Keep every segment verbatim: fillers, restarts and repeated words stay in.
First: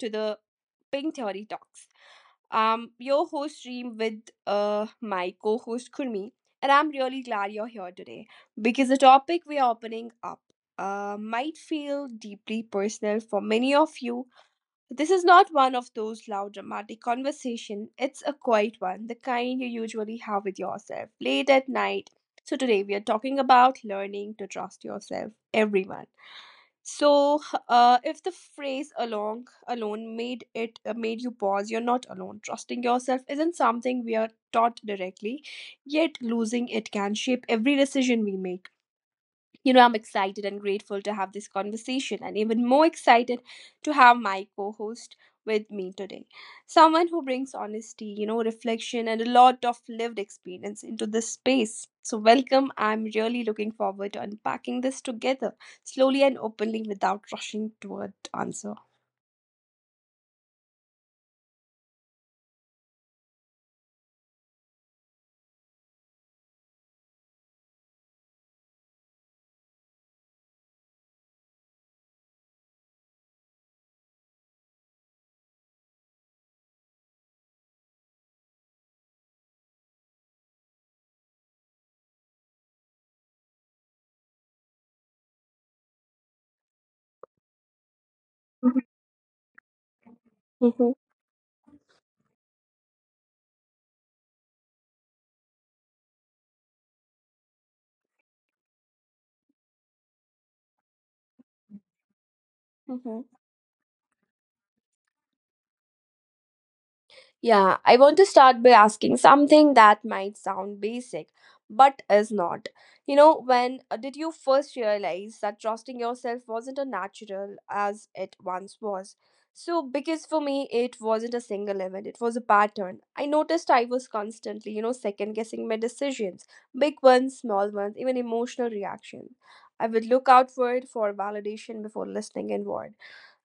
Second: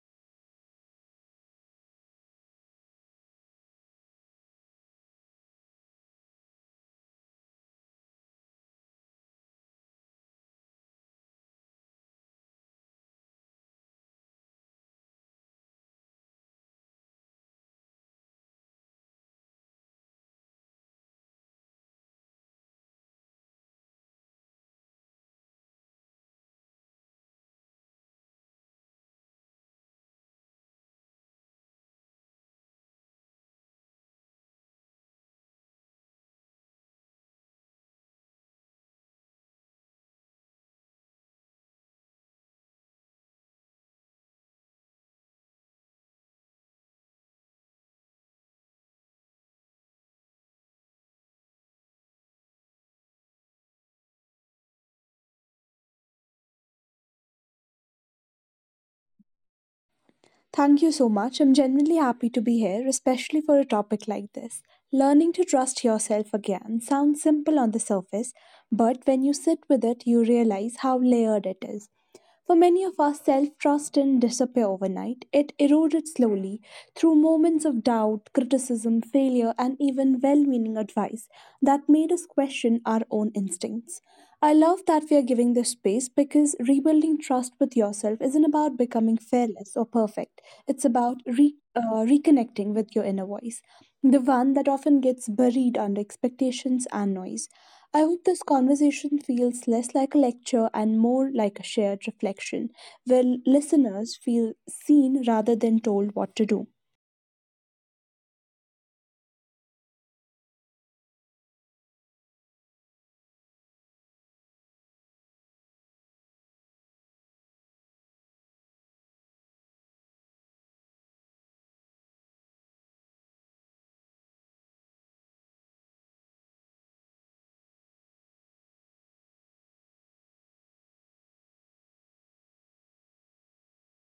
to the Pink Theory Talks. Um, your host Reem with uh my co-host Kurmi, and I'm really glad you're here today because the topic we are opening up uh might feel deeply personal for many of you. This is not one of those loud dramatic conversation. It's a quiet one, the kind you usually have with yourself late at night. So today we are talking about learning to trust yourself, everyone, so, h- uh, if the phrase "along alone" made it uh, made you pause, you're not alone. Trusting yourself isn't something we are taught directly, yet losing it can shape every decision we make. You know, I'm excited and grateful to have this conversation, and even more excited to have my co host with me today. Someone who brings honesty, you know, reflection, and a lot of lived experience into this space. So, welcome. I'm really looking forward to unpacking this together, slowly and openly, without rushing toward answer. Thank you so much. I'm genuinely happy to be here, especially for a topic like this. Learning to trust yourself again sounds simple on the surface, but when you sit with it, you realize how layered it is. For many of us, self trust didn't disappear overnight. It eroded slowly through moments of doubt, criticism, failure, and even well meaning advice that made us question our own instincts. I love that we are giving this space because rebuilding trust with yourself isn't about becoming fearless or perfect. It's about Mhm, re- uh, reconnecting with your inner voice, the one that often gets buried under expectations and noise. I hope this conversation feels less like a lecture and more like a shared reflection, where mhm. listeners feel seen rather than told what to do. Yeah, I want to start by asking something that might sound basic, but is not. You know, when uh, did you first realize that trusting yourself wasn't as natural as it once was? So, because for me, it wasn't a single event, it was a pattern. I noticed I was constantly, you know, second guessing my decisions, big ones, small ones, even emotional reactions. I would look outward for validation before listening inward.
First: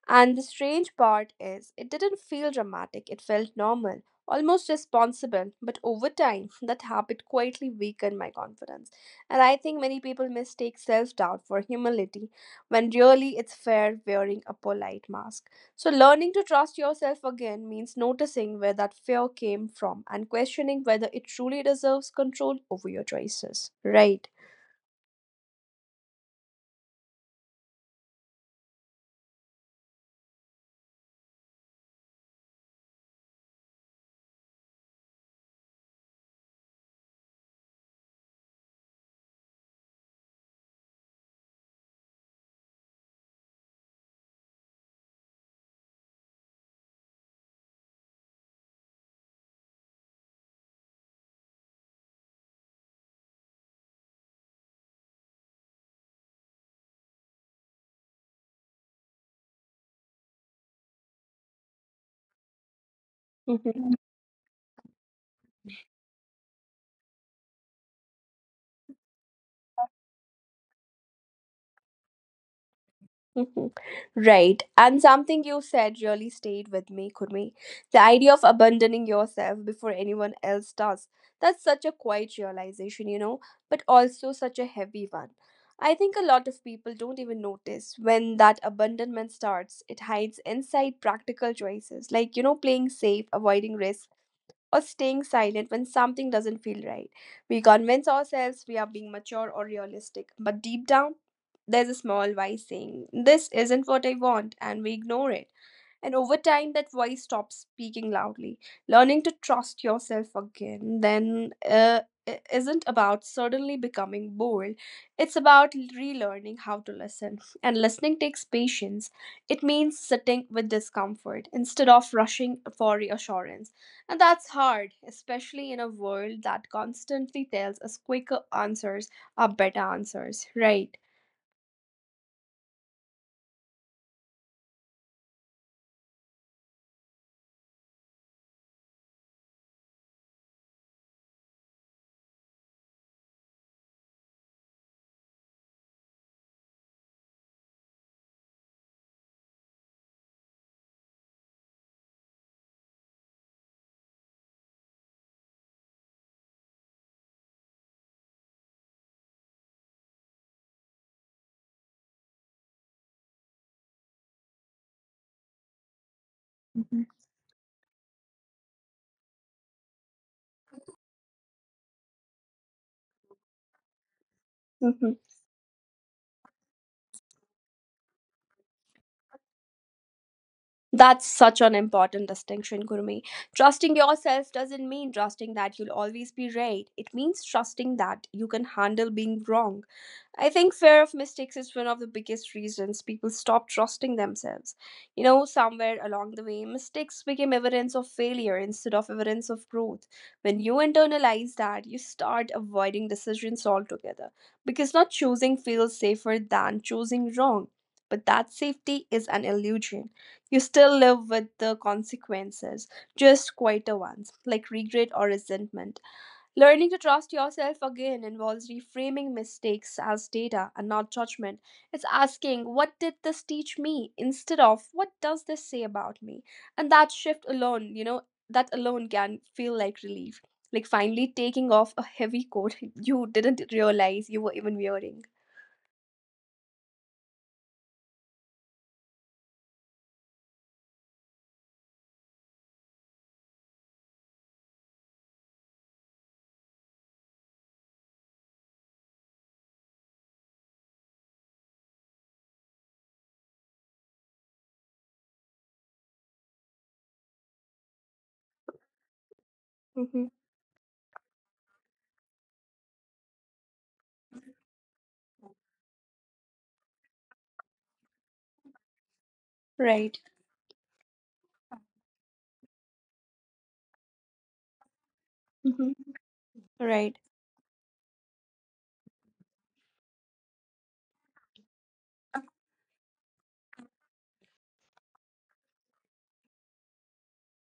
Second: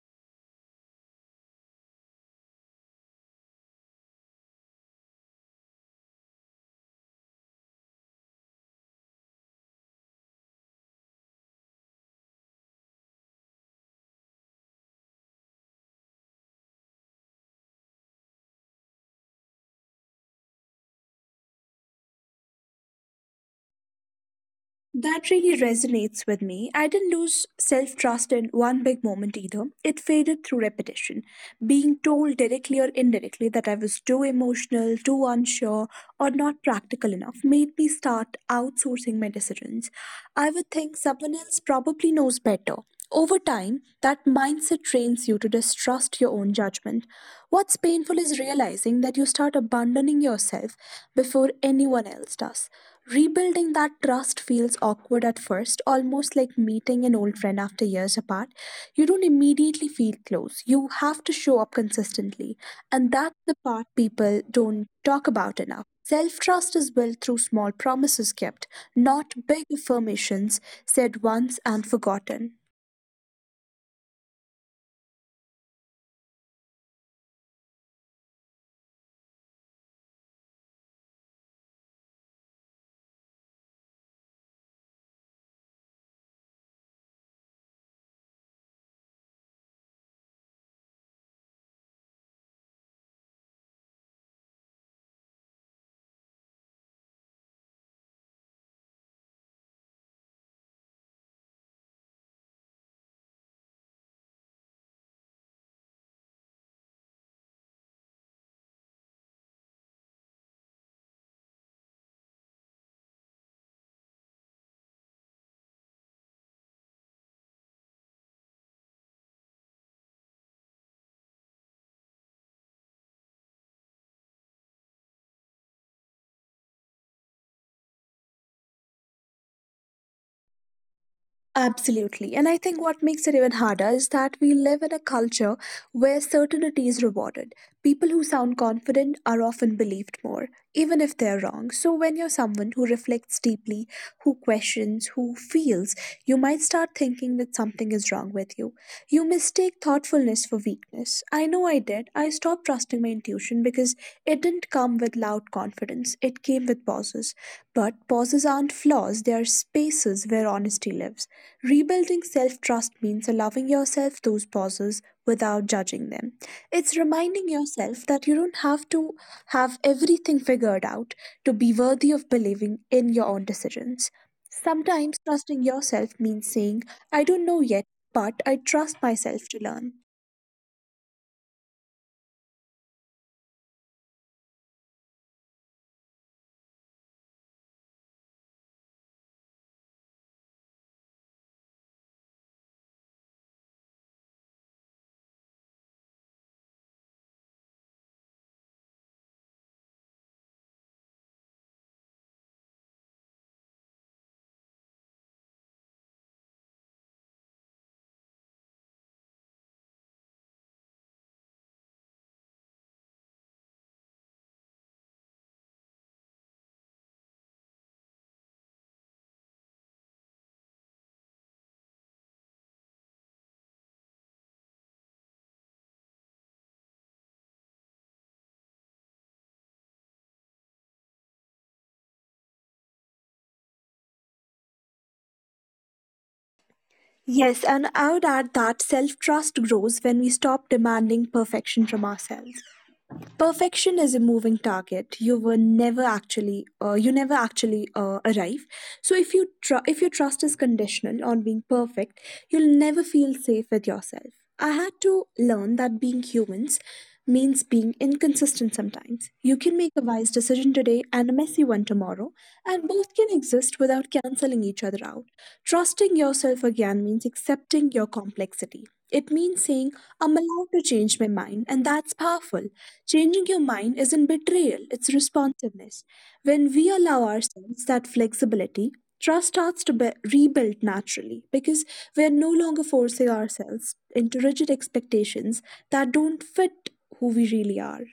And the strange part is, it didn't feel dramatic, it felt normal, almost responsible. But over time, that habit quietly weakened my confidence. And I think many people mistake self doubt for humility when really it's fear wearing a polite mask. So, learning to trust yourself again means noticing where that fear came from and questioning whether it truly deserves control over your choices. Right. That really resonates with me. I didn't lose self trust in one big moment either. It faded through repetition. Being told directly or indirectly that I was too emotional, too unsure, or not practical enough made me start outsourcing my decisions. I would think someone else probably knows better. Over time, that mindset trains you to distrust your own judgment. What's painful is realizing that you start abandoning yourself before anyone else does. Rebuilding that trust feels awkward at first, almost like meeting an old friend after years apart. You don't immediately feel close. You have to show up consistently. And that's the part Mhm. people don't talk about enough. Self trust is built through small promises kept, not big affirmations said once and forgotten. Mhm. Right. And something you said really stayed with me, Kurmi. The idea of abandoning yourself before anyone else does. That's such a quiet realization, you know, but also such a heavy one. I think a lot of people don't even notice when that abandonment starts. It hides inside practical choices, like, you know, playing safe, avoiding risk, or staying silent when something doesn't feel right. We convince ourselves we are being mature or realistic, but deep down, there's a small voice saying, "This isn't what I want," and we ignore it. And over time, that voice stops speaking loudly. Learning to trust yourself again, then, uh, i- isn't about suddenly becoming bold. It's about relearning how to listen. And listening takes patience. It means sitting with discomfort instead of rushing for reassurance. And that's hard, especially in a world that constantly tells us quicker answers are better answers, right? Absolutely. And I think what makes it even harder is that we live in a culture where certainty is rewarded. People who sound confident are often believed more, even if they're wrong. So, when you're someone who reflects deeply, who questions, who feels, you might start thinking that something is wrong with you. You mistake thoughtfulness for weakness. I know I did. I stopped trusting my intuition because it didn't come with loud confidence, it came with pauses. But pauses aren't flaws, they are spaces where honesty lives. Rebuilding self trust means allowing yourself those pauses without judging them. It's Mhm. reminding yourself that you don't have to have everything figured out to be worthy of believing in your own decisions. Sometimes Mhm. trusting yourself means saying, I don't know yet, but I trust myself to learn. That's such an important distinction, Gurmeet. Trusting yourself doesn't mean trusting that you'll always be right. It means trusting that you can handle being wrong. I think fear of mistakes is one of the biggest reasons people stop trusting themselves. You know, somewhere along the way, mistakes became evidence of failure instead of evidence of growth. When you internalize that, you start avoiding decisions altogether because not choosing feels safer than choosing wrong. But that safety is an illusion. You still live with the consequences, just quieter ones, like regret or resentment. Learning to trust yourself again involves reframing mistakes as data and not judgment. It's asking, "What did this teach me?" instead of, "What does this say about me?" And that shift alone, you know, that alone can feel like relief. Like finally taking off a heavy coat you didn't realize you were even wearing. Yes, and I would add that self trust grows when we stop demanding perfection from ourselves. Perfection is a moving target you were never actually uh, you never actually uh, arrive. So if you tr- if your trust is conditional on being perfect, you'll never feel safe with yourself. I had to learn that being humans means being inconsistent. Sometimes you can make a wise Hmm. decision today and a messy one tomorrow, and both can exist without canceling each other out. Trusting yourself again means accepting your complexity. It means saying, I'm Right. allowed to change my mind, and that's powerful. Changing your mind isn't betrayal, it's responsiveness. Mhm. When we allow Right. ourselves that flexibility, trust starts to be- rebuild naturally because we're no longer forcing ourselves into rigid expectations that don't fit who we really are.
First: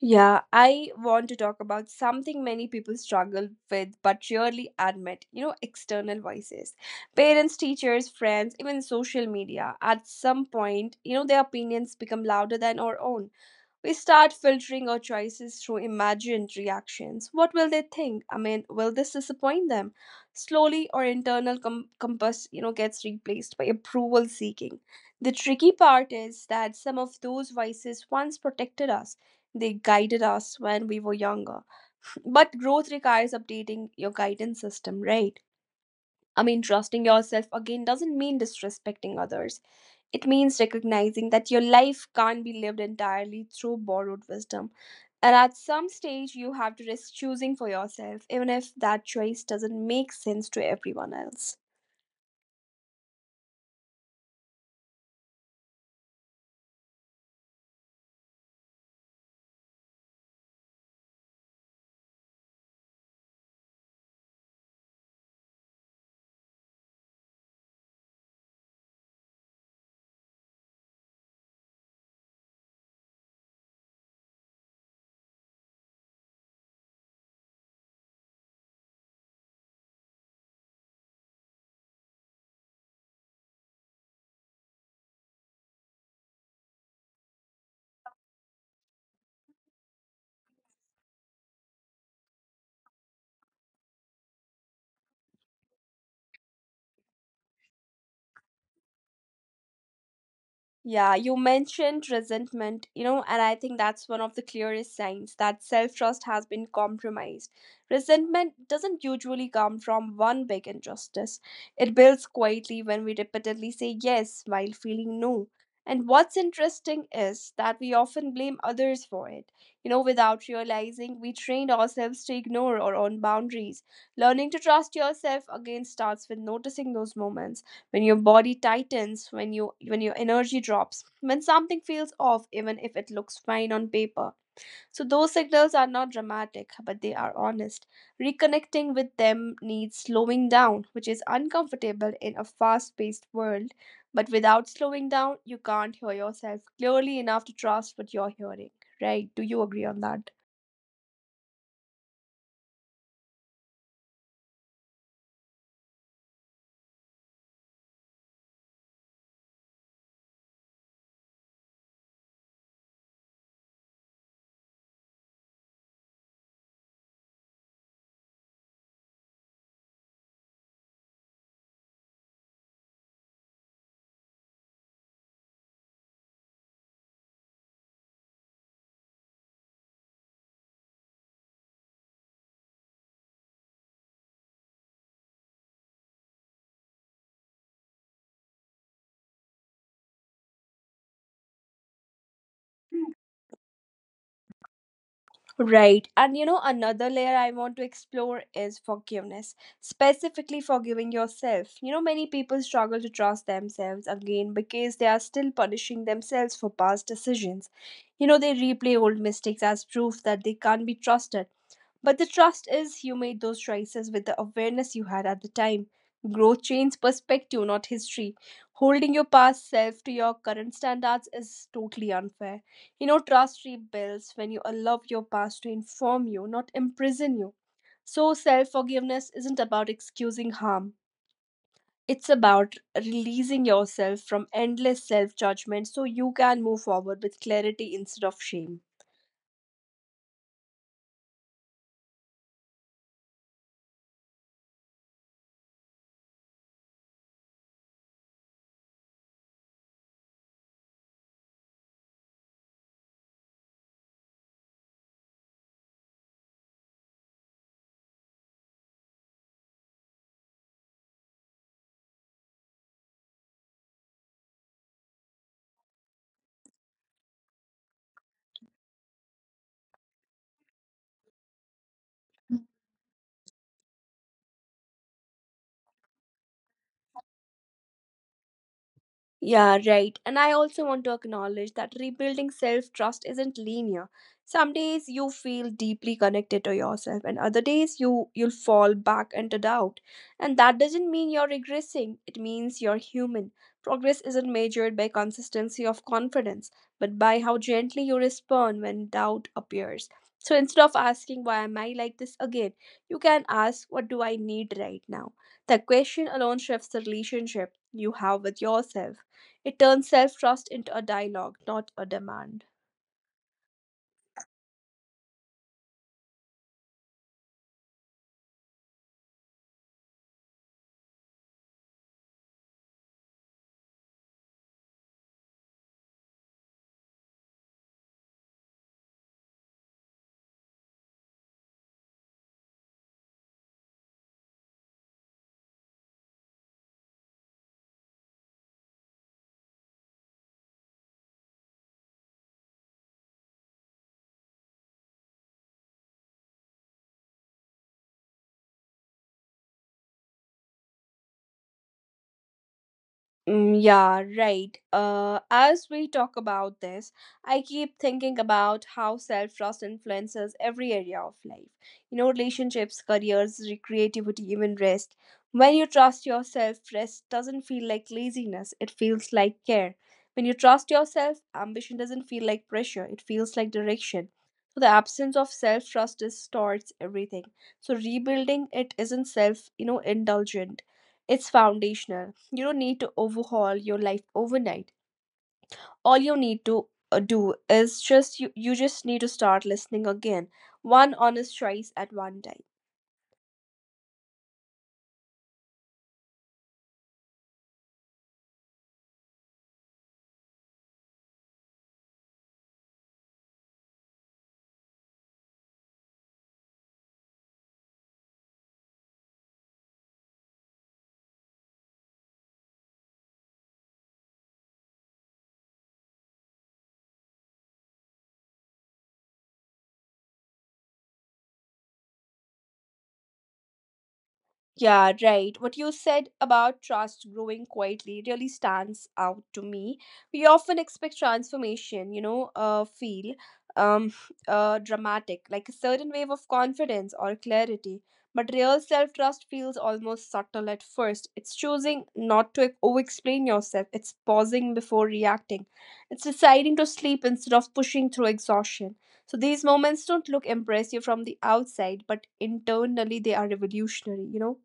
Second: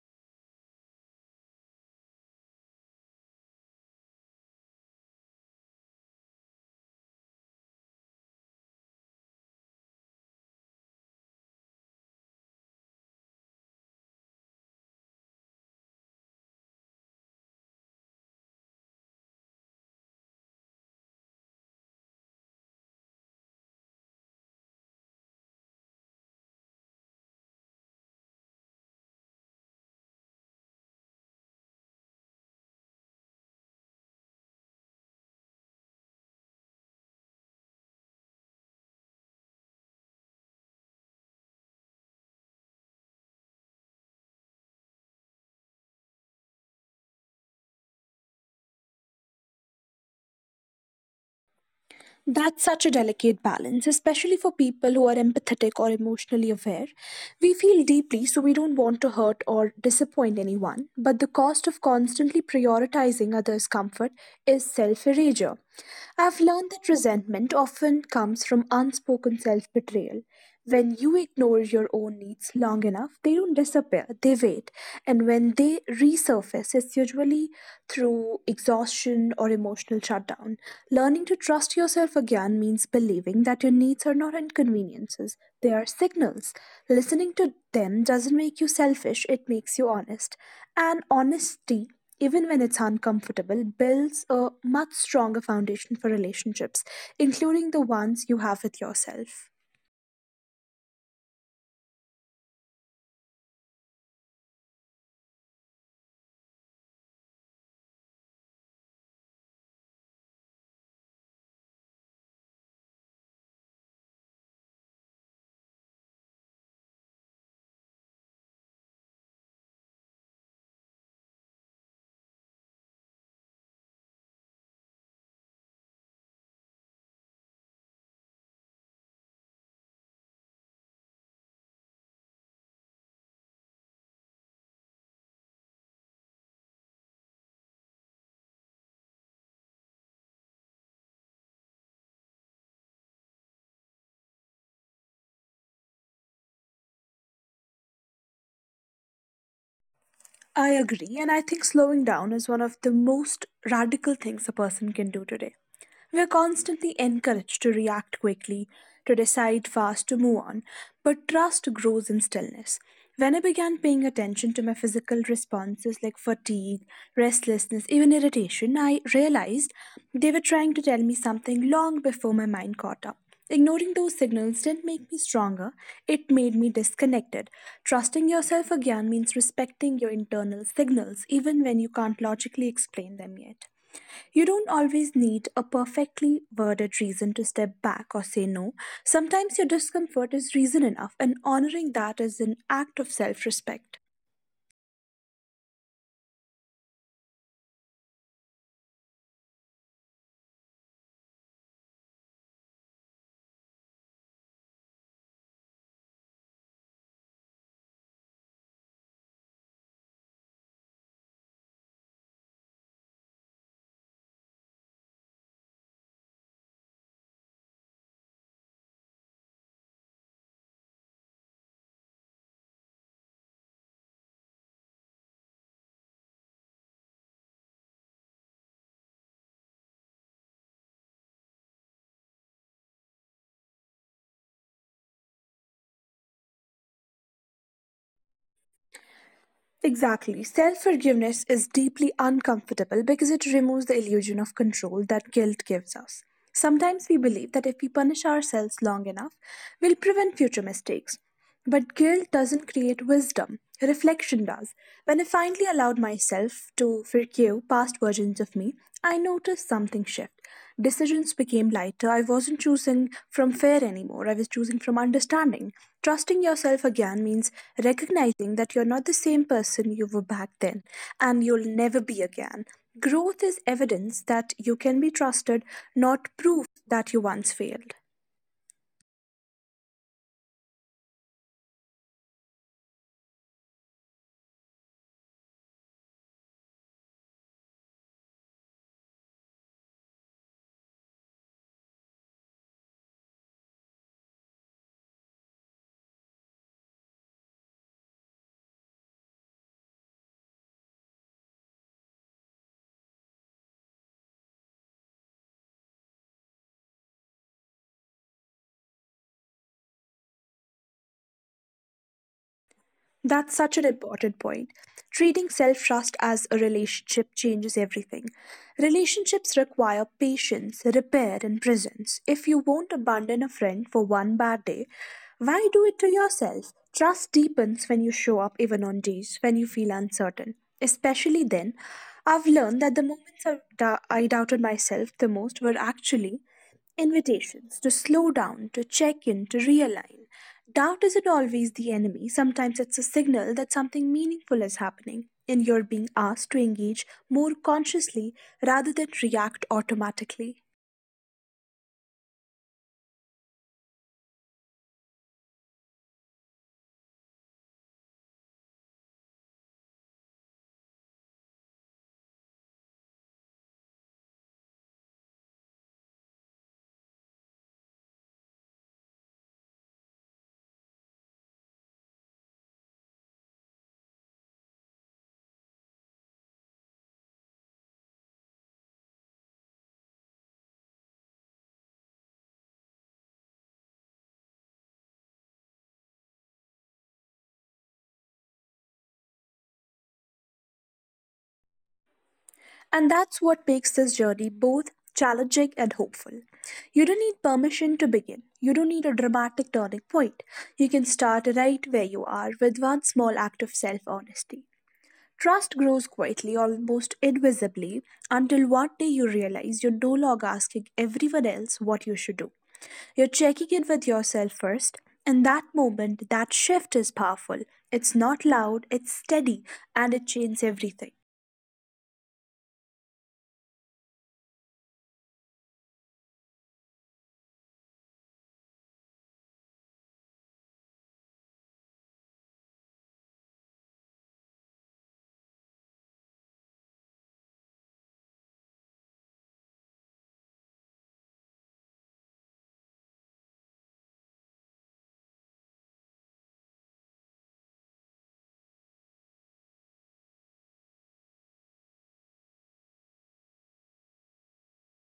Yeah, I want to talk about something many people struggle with but rarely admit, you know, external voices. Parents, teachers, friends, even social media, at some point, you know, their opinions become louder than our own. We start filtering our choices through imagined reactions. What will they think? I mean, will this disappoint them? Slowly, our internal com- compass, you know, gets replaced by approval seeking. The tricky part is that some of those vices once protected us. They guided us when we were younger. But growth requires updating your guidance system, right? I mean, trusting yourself again doesn't mean disrespecting others. It means recognizing that your life can't be lived entirely through borrowed wisdom. And at some stage, you have to risk choosing for yourself, even if that choice doesn't make sense to everyone else. That's such a delicate balance, especially for people who are empathetic or emotionally aware. We feel deeply, so we don't want to hurt or disappoint anyone, but the cost of constantly prioritizing others' comfort is self erasure. I've learned that resentment often comes from unspoken self betrayal. When you ignore your own needs long enough, they don't disappear, they wait. And when they resurface, it's usually through exhaustion or emotional shutdown. Learning to trust yourself again means believing that your needs are not inconveniences, they are signals. Listening to them doesn't make you selfish, it makes you honest. And honesty even when it's uncomfortable, builds a much stronger foundation for relationships, including the ones you have with yourself. Yeah, you mentioned resentment, you know, and I think that's one of the clearest signs that self trust has been compromised. Resentment doesn't usually come from one big injustice, it builds quietly when we repeatedly say yes while feeling no. And what's interesting is that we often blame others for it. You know, without realizing, we trained ourselves to ignore our own boundaries. Learning to trust yourself again starts with noticing those moments when your body tightens, when you when your energy drops, when something feels off even if it looks fine on paper. So those signals are not dramatic, but they are honest. Reconnecting with them needs slowing down, which is uncomfortable in a fast-paced world, but without slowing down you can't hear yourself clearly enough to trust what you're hearing, right? Do you agree on that? I agree, and I think slowing down is one of the most radical things a person can do today. We are constantly encouraged to react quickly, to decide fast, to move on, but trust grows in stillness. When I began paying attention to my physical responses like fatigue, restlessness, even irritation, I realized they were trying to tell me something long before my mind caught up. Ignoring those signals didn't make me stronger, it made me disconnected. Trusting yourself again means respecting your internal signals, even when you can't logically explain them yet. You don't always need a perfectly worded reason to step back or say no. Sometimes your discomfort is reason enough, and honoring that is an act of self respect. Right. And you know, another layer I want to explore is forgiveness, specifically forgiving yourself. You know, many people struggle to trust themselves again because they are still punishing themselves for past decisions. You know, they replay old mistakes as proof that they can't be trusted. But the trust is you made those choices with the awareness you had at the time. Growth changes perspective, not history. Holding your past self to your current standards is totally unfair. You know, trust rebuilds when you allow your past to inform you, not imprison you. So, self forgiveness isn't about excusing harm, it's about releasing yourself from endless self judgment so you can move forward with clarity instead of shame. Exactly. Self forgiveness is deeply uncomfortable because it removes the illusion of control that guilt gives us. Sometimes we believe that if we punish ourselves long enough, we'll prevent future mistakes. But guilt doesn't create wisdom, reflection does. When I finally allowed myself to forgive past versions of me, I noticed something shift. Decisions became lighter. I wasn't choosing from fear anymore. I was choosing from understanding. Trusting yourself again means recognizing that you're not the same person you were back then and you'll never be again. Growth is evidence that you can be trusted, not proof that you once failed. Yeah, right. And I also want to acknowledge that rebuilding self trust isn't linear. Some days you feel deeply connected to yourself, and other days you, you'll fall back into doubt. And that doesn't mean you're regressing, it means you're human. Progress isn't measured by consistency of confidence, but by how gently you respond when doubt appears. So instead of asking, "Why am I like this again?" you can ask, "What do I need right now?" The question alone shifts the relationship you have with yourself. It turns self trust into a dialogue, not a demand. That's such an important point. Treating self trust as a relationship changes everything. Relationships require patience, repair, and presence. If you won't abandon a friend for one bad day, why do it to yourself? Trust deepens when you show up, even on days when you feel uncertain. Especially then, I've learned that the moments I, dou- I doubted myself the most were actually invitations to slow down, to check in, to realign. Doubt isn't always the enemy. Sometimes it's a signal that something meaningful is happening and you're being asked to engage more consciously rather than react automatically. Mm, yeah, right. Uh, as we talk about this, I keep thinking about how self trust influences every area of life. You know, relationships, careers, re- creativity, even rest. When you trust yourself, rest doesn't feel like laziness, it feels like care. When you trust yourself, ambition doesn't feel like pressure, it feels like direction. So, the absence of self trust distorts everything. So, rebuilding it isn't self, you know, indulgent, it's foundational. You don't need to overhaul your life overnight. All you need to uh, do is just you, you just need to start listening again, one honest choice at one time. And that's what makes this journey both challenging and hopeful. You don't need permission to begin. You don't need a dramatic turning point. You can start right where you are with one small act of self honesty. Trust grows quietly, almost invisibly, until one day you realize you're no longer asking everyone else what you should do. You're checking in with yourself first, and that moment, that shift is powerful. It's not loud, it's steady, and it changes everything. Yeah, right. What you said about trust growing quietly really stands out to me. We often expect transformation, you know, uh, feel um, uh, dramatic, like a certain wave of confidence or clarity. But real self trust feels almost subtle at first. It's choosing not to over explain yourself, it's pausing before reacting, it's deciding to sleep instead of pushing through exhaustion. So these moments don't look impressive from the outside, but internally they are revolutionary, you know.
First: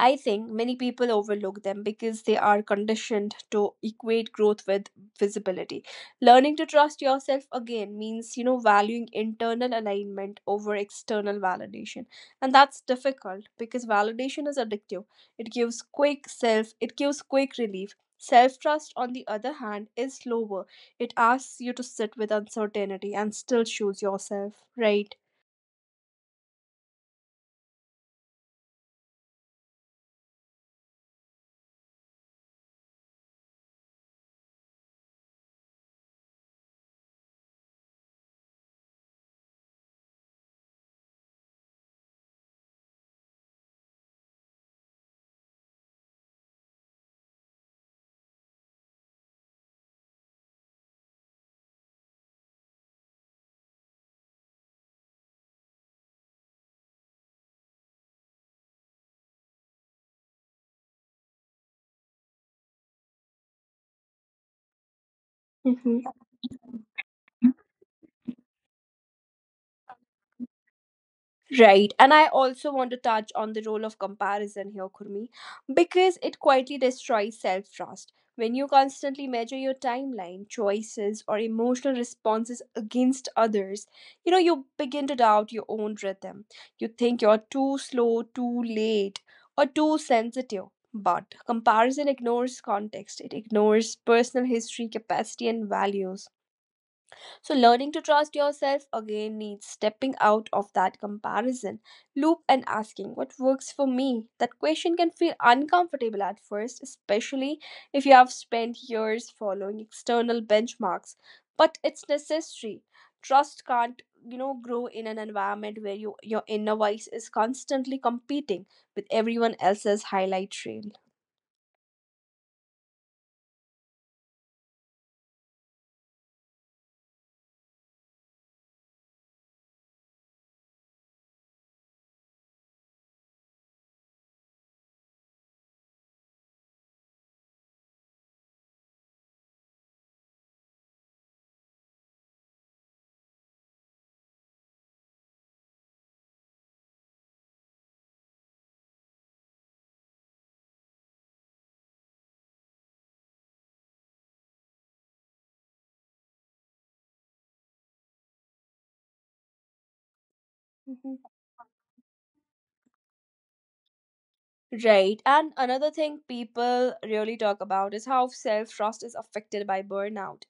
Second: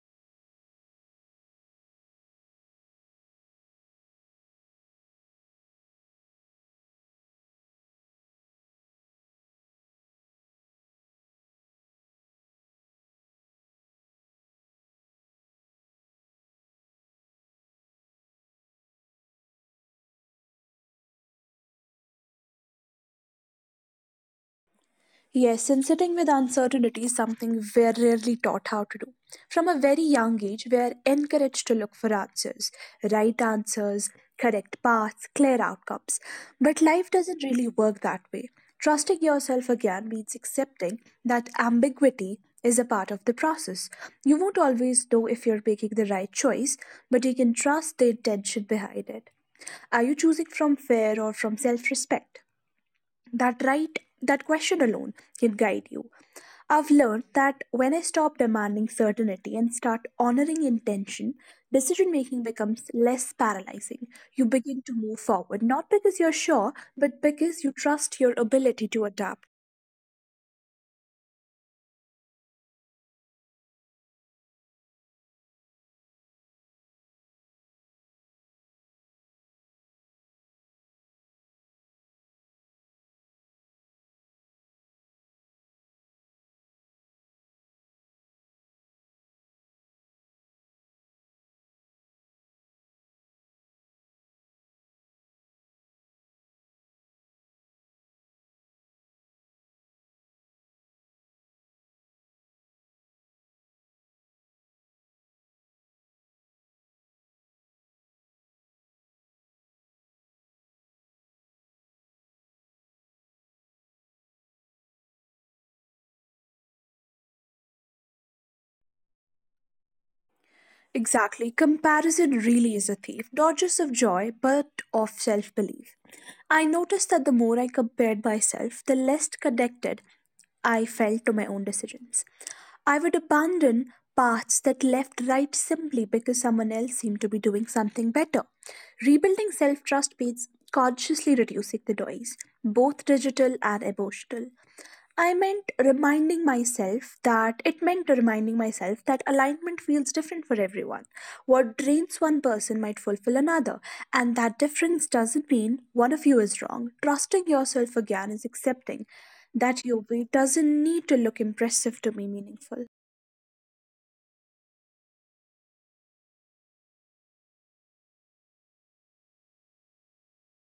I think many people overlook them because they are conditioned to equate growth with visibility. Learning to trust yourself again means, you know, valuing internal alignment over external validation. And that's difficult because validation is addictive. It gives quick self, it gives quick relief. Self trust, on the other hand, is slower. It asks you to sit with uncertainty and still choose yourself, right? Yes, and sitting with uncertainty is something we're rarely taught how to do. From a very young age, we're encouraged to look for answers, right answers, correct paths, clear outcomes. But life doesn't really work that way. Trusting yourself again means accepting that ambiguity is a part of the process. You won't always know if you're making the right choice, but you can trust the intention behind it. Are you choosing from fear or from self respect? That right, that question alone can guide you. I've learned that when I stop demanding certainty and start honoring intention, decision making becomes less paralyzing. You begin to move forward, not Mhm. because you're sure, but because you trust your ability to adapt. Right. And I also want to touch on the role of comparison here, Kurmi, because it quietly destroys self trust. When you constantly measure your timeline, choices, or emotional responses against others, you know, you begin to doubt your own rhythm. You think you're too slow, too late, or too sensitive. But comparison ignores context, it ignores personal history, capacity, and values. So, learning to trust yourself again needs stepping out of that comparison loop and asking, "What works for me?" That question can feel uncomfortable at first, especially if you have spent years following external benchmarks, but it's necessary. Trust can't, you know grow in an environment where you, your inner voice is constantly competing with everyone else's highlight reel. Exactly, comparison really is a thief, not just of joy, but of self belief. I noticed that the more I compared myself, the less connected I felt to my own decisions. I would abandon paths that left right simply because someone else seemed to be doing something better. Rebuilding self trust means consciously reducing the noise, both digital and emotional. I meant reminding myself that it meant reminding myself that alignment feels different for everyone. What drains one person might fulfill another, and that difference doesn't mean one of you is wrong. Trusting yourself again is accepting that your way doesn't need to Mhm. look impressive to be meaningful. Right. And another thing people really talk about is how self trust is affected by burnout.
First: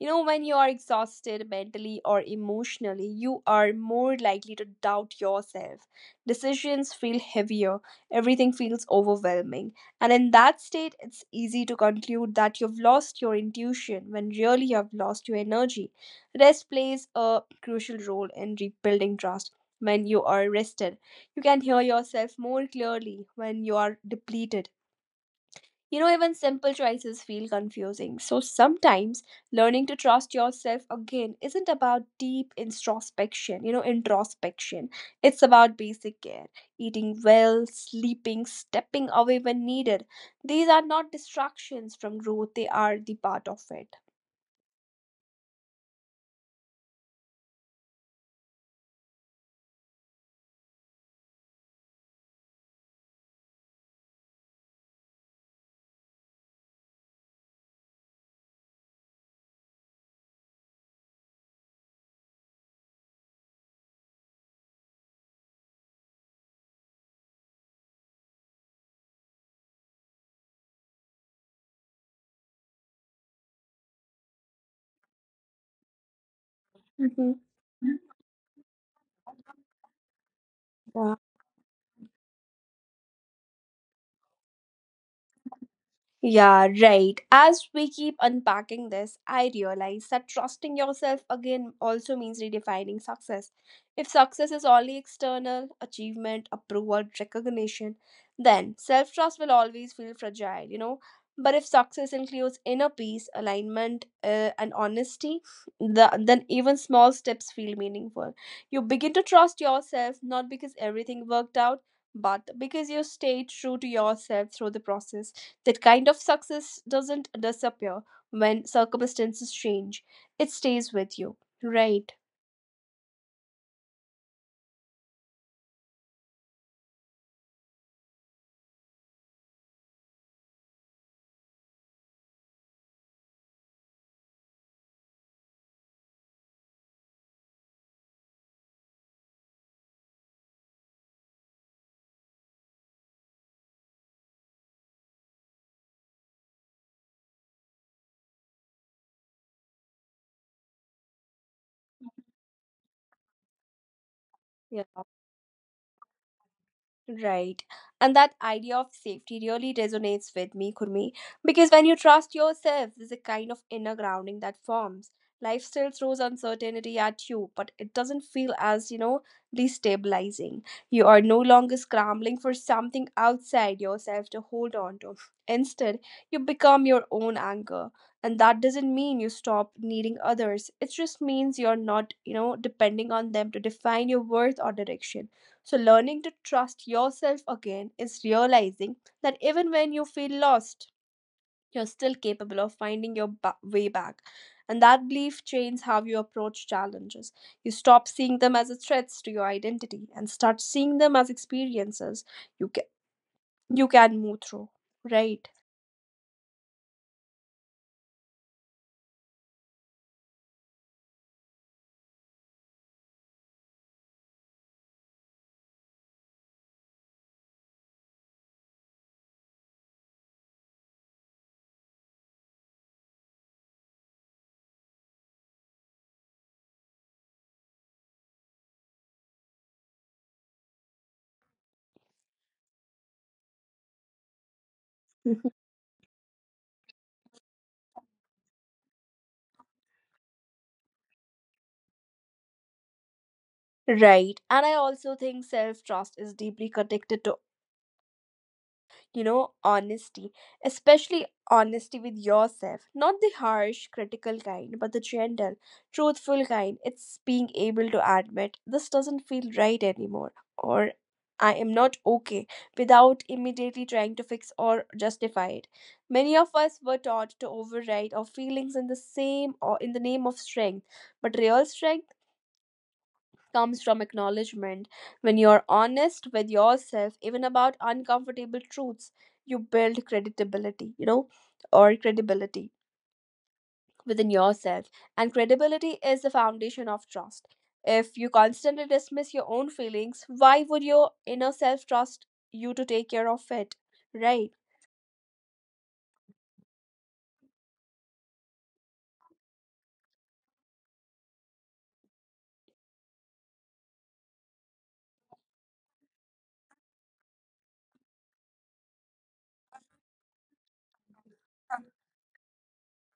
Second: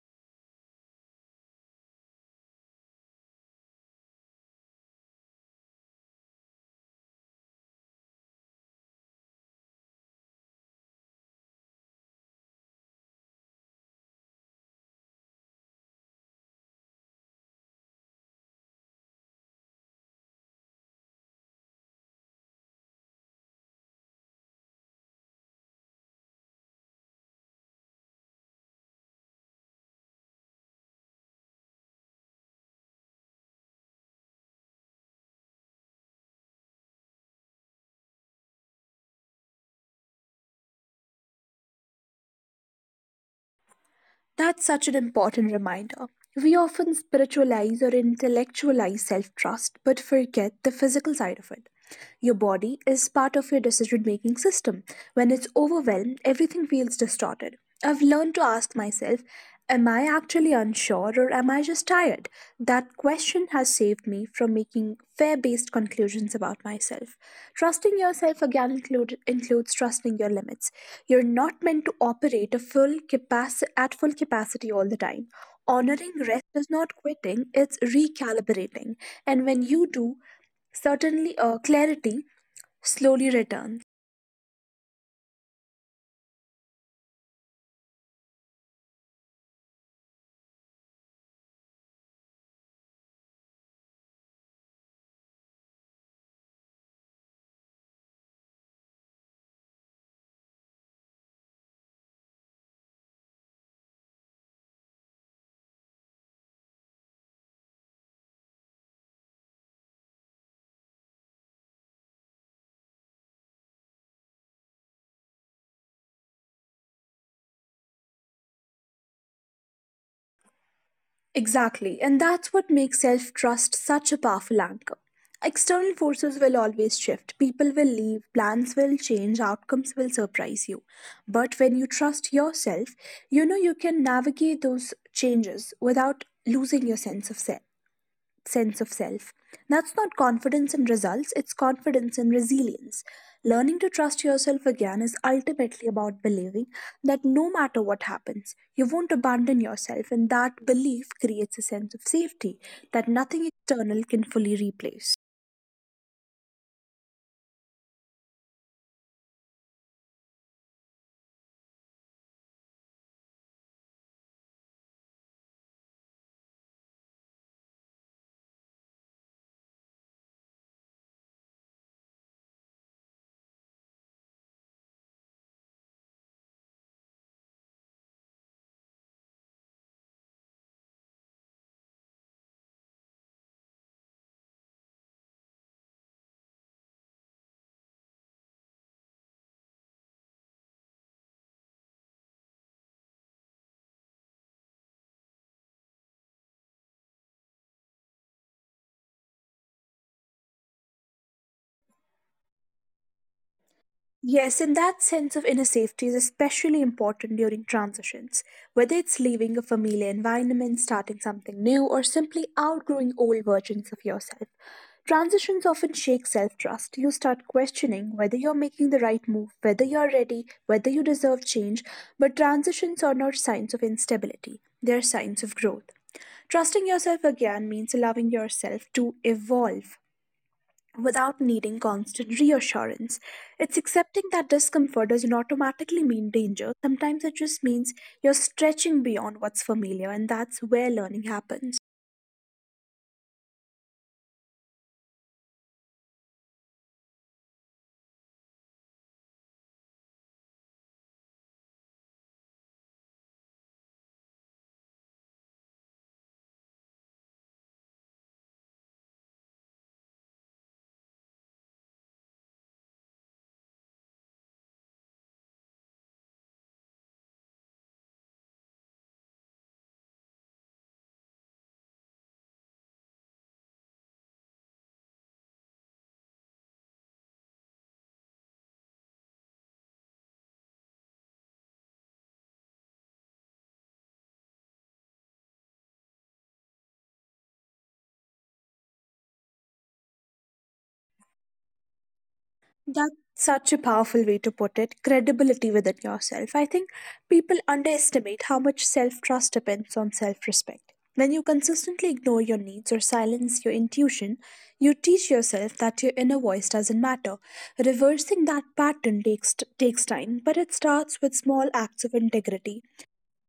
You know, when you are exhausted mentally or emotionally, you are more likely to doubt yourself. Decisions feel heavier, everything feels overwhelming. And in that state, it's easy to conclude that you've lost your intuition when really you have lost your energy. Rest plays a crucial role in rebuilding trust. When you are rested, you can hear yourself more clearly when you are depleted. You know, even simple choices feel confusing. So sometimes learning to trust yourself again isn't about deep introspection, you know, introspection. It's about basic care, eating well, sleeping, stepping away when needed. These are not distractions from growth, they are the part of it. That's such an important reminder. We often spiritualize or intellectualize self trust, but forget the physical side of it. Your body is part of your decision making system. When it's overwhelmed, everything feels distorted. I've learned to ask myself, Am I actually unsure or am I just tired? That question has saved me from making fear based conclusions about myself. Trusting yourself again include, includes trusting your limits. You're not meant to operate a full capaci- at full capacity all the time. Honoring rest is not Mhm. quitting, it's recalibrating. And when you do, certainly uh, clarity slowly returns. Yeah, right. As we keep unpacking this, I realize that trusting yourself again also means redefining success. If success is only external, achievement, approval, recognition, then self trust will always feel fragile, you know. But if success includes inner peace, alignment, uh, and honesty, the, then even small steps feel meaningful. You begin to trust yourself not because everything worked out, but because you stayed true to yourself through the process that kind of success doesn't disappear when circumstances change, it stays with you, Exactly, and right? that's what makes self trust such a powerful anchor. External forces will always shift, people will leave, plans will change, outcomes will surprise you. But when you trust yourself, you know you can navigate those changes without losing your sense of self. sense of self. That's not confidence in results, it's confidence in resilience. Learning to trust yourself again is ultimately about believing that no matter what happens, you won't abandon yourself, and that belief creates a sense of safety that nothing external can fully Yeah. replace. Right. And that idea of safety really resonates with me, Kurmi, because when you trust yourself, there's a kind of inner grounding that forms. Life still throws uncertainty at you, but it doesn't feel as, you know, destabilizing. You are no longer scrambling for something outside yourself to hold on to. Instead, you become your own anchor. And that doesn't mean you stop needing others. It just means you're not, you know, depending on them to define your worth or direction so, learning to trust yourself again is realizing that even when you feel lost, you're still capable of finding your ba- way back. And that belief changes how you approach challenges. You stop seeing them as a threats to your identity and start seeing them as experiences you can, you can Yes, move and through. that sense of inner Right. safety is especially important during transitions, whether it's leaving a familiar environment, starting something new, or simply outgrowing old versions of yourself. Transitions often shake self trust. You start questioning whether you're making the right move, whether you're ready, whether you deserve change. But transitions are not signs of instability, they're signs of growth. Trusting yourself again means allowing yourself to evolve without needing constant reassurance. It's accepting that discomfort doesn't automatically mean danger. Sometimes it just means you're stretching beyond what's familiar, and that's where learning happens. Right. And I also think self trust is deeply connected to you know, honesty, especially honesty with yourself. Not the harsh, critical kind, but the gentle, truthful kind. It's being able to admit this doesn't feel right anymore, or I am not okay without immediately trying to fix or justify it. Many of us were taught to override our feelings in the same or in the name of strength, but real strength comes from acknowledgement. When you're honest with yourself, even about uncomfortable truths, you build credibility, you know, or credibility within yourself. And credibility is the foundation of trust. If you constantly dismiss your own feelings, why would your inner self trust you That's to take care such of a it? powerful way to put Right. it credibility within yourself. I think people underestimate how much self trust depends on self respect. When you consistently ignore your needs or silence your intuition, you teach yourself that your inner voice doesn't matter. Reversing that pattern takes, takes time, but it starts with small acts of integrity.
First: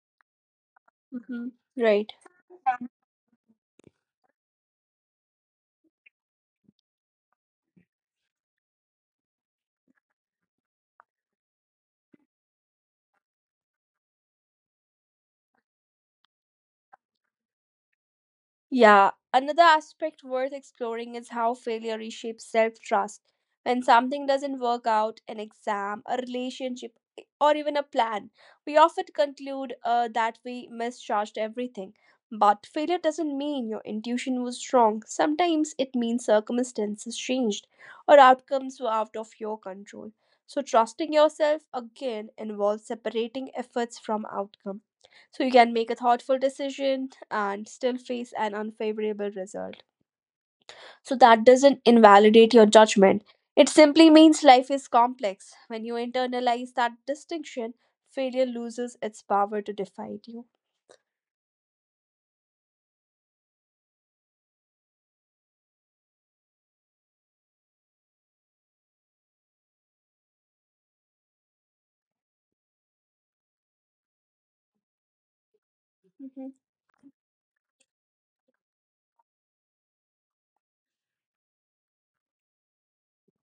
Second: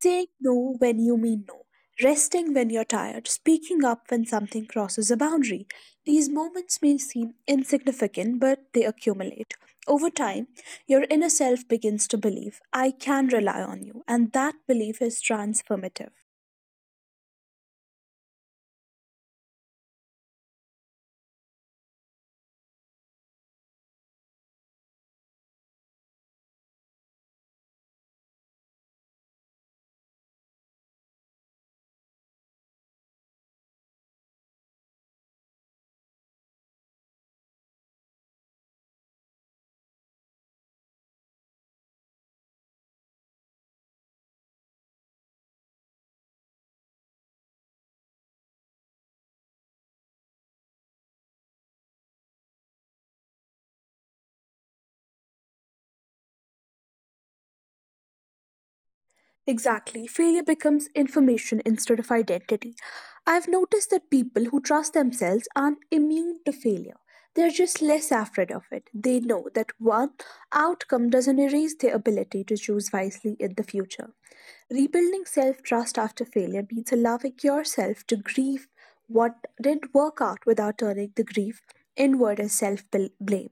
Saying no when you mean Hmm. no, Right. resting when you're tired, speaking up when something crosses a boundary. These moments may seem insignificant, but they accumulate. Over time, your inner self begins to believe, I can rely on you, and that belief is transformative. Yeah, another aspect worth exploring is how failure reshapes self trust. When something doesn't work out, an exam, a relationship, e, or even a plan, we often conclude uh, that we misjudged everything. But failure doesn't mean your intuition was wrong. Sometimes it means circumstances changed or outcomes were out of your control. So, trusting yourself again involves separating efforts from outcomes so you can make a thoughtful decision and still face an unfavorable result. So that doesn't invalidate your judgment. It simply means life is complex. When you internalize that distinction, failure loses its power to Exactly. define Failure you. becomes information instead of identity. I've noticed that people who trust themselves aren't immune to failure. They're just less afraid of it. They know that one outcome doesn't erase their ability to choose wisely in the future. Rebuilding self trust after Mhm. failure means allowing yourself to grieve what didn't work out without turning the grief inward as self blame.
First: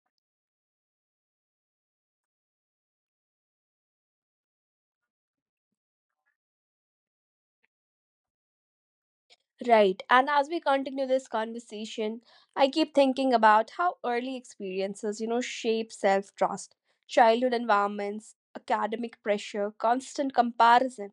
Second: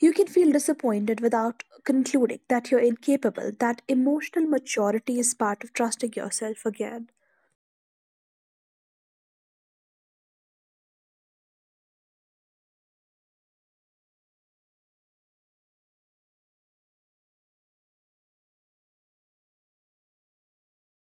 You can feel disappointed without concluding that you're incapable, that emotional maturity is part of trusting yourself again. Right. And as we continue this conversation, I keep thinking about how early experiences, you know, shape self trust. Childhood environments, academic pressure, constant comparison.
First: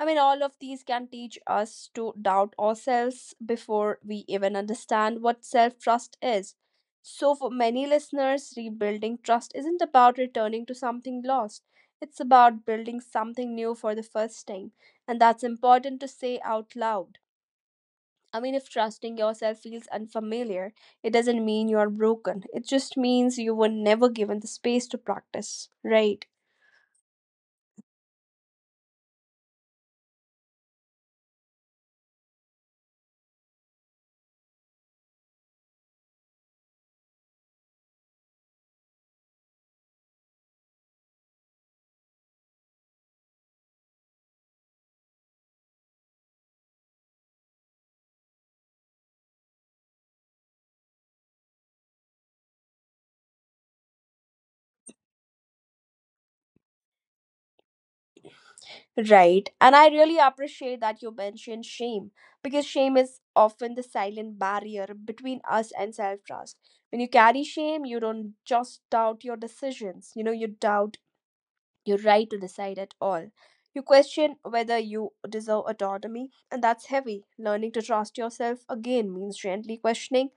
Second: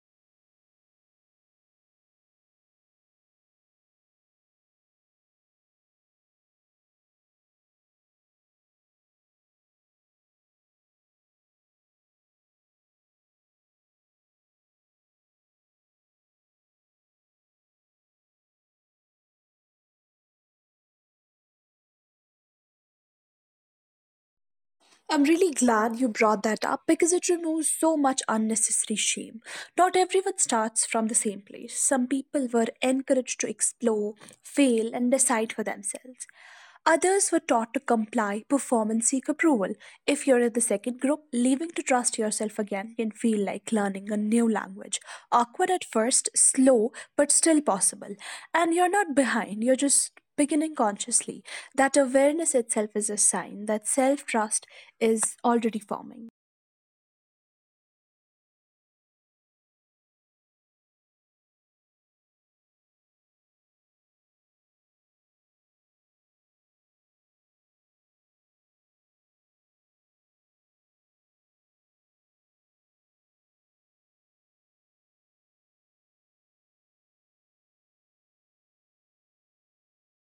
I mean, all of these can teach us to doubt ourselves before we even understand what self trust is. So, for many listeners, rebuilding trust isn't about returning to something lost, it's about building something new for the first time. And that's important to say out loud. I mean, if trusting yourself feels unfamiliar, it doesn't mean you're broken. It just means you were never given the space to I'm really practice, glad you right? brought that up because it removes so much unnecessary shame. Not everyone starts from the same place. Some people were encouraged to explore, fail, and decide for themselves. Others were taught to comply, perform, and seek approval. If you're in the second group, leaving to trust yourself again can feel like learning a new language. Awkward at first, slow, but still possible. And you're not behind, you're just beginning consciously. That awareness itself is a sign that self trust is already forming. Right. And I really appreciate that you mentioned shame because shame is often the silent barrier between us and self trust. When you carry shame, you don't just doubt your decisions, you know, you doubt your right to decide at all. You question whether you deserve autonomy, and that's heavy. Learning to trust yourself again means gently questioning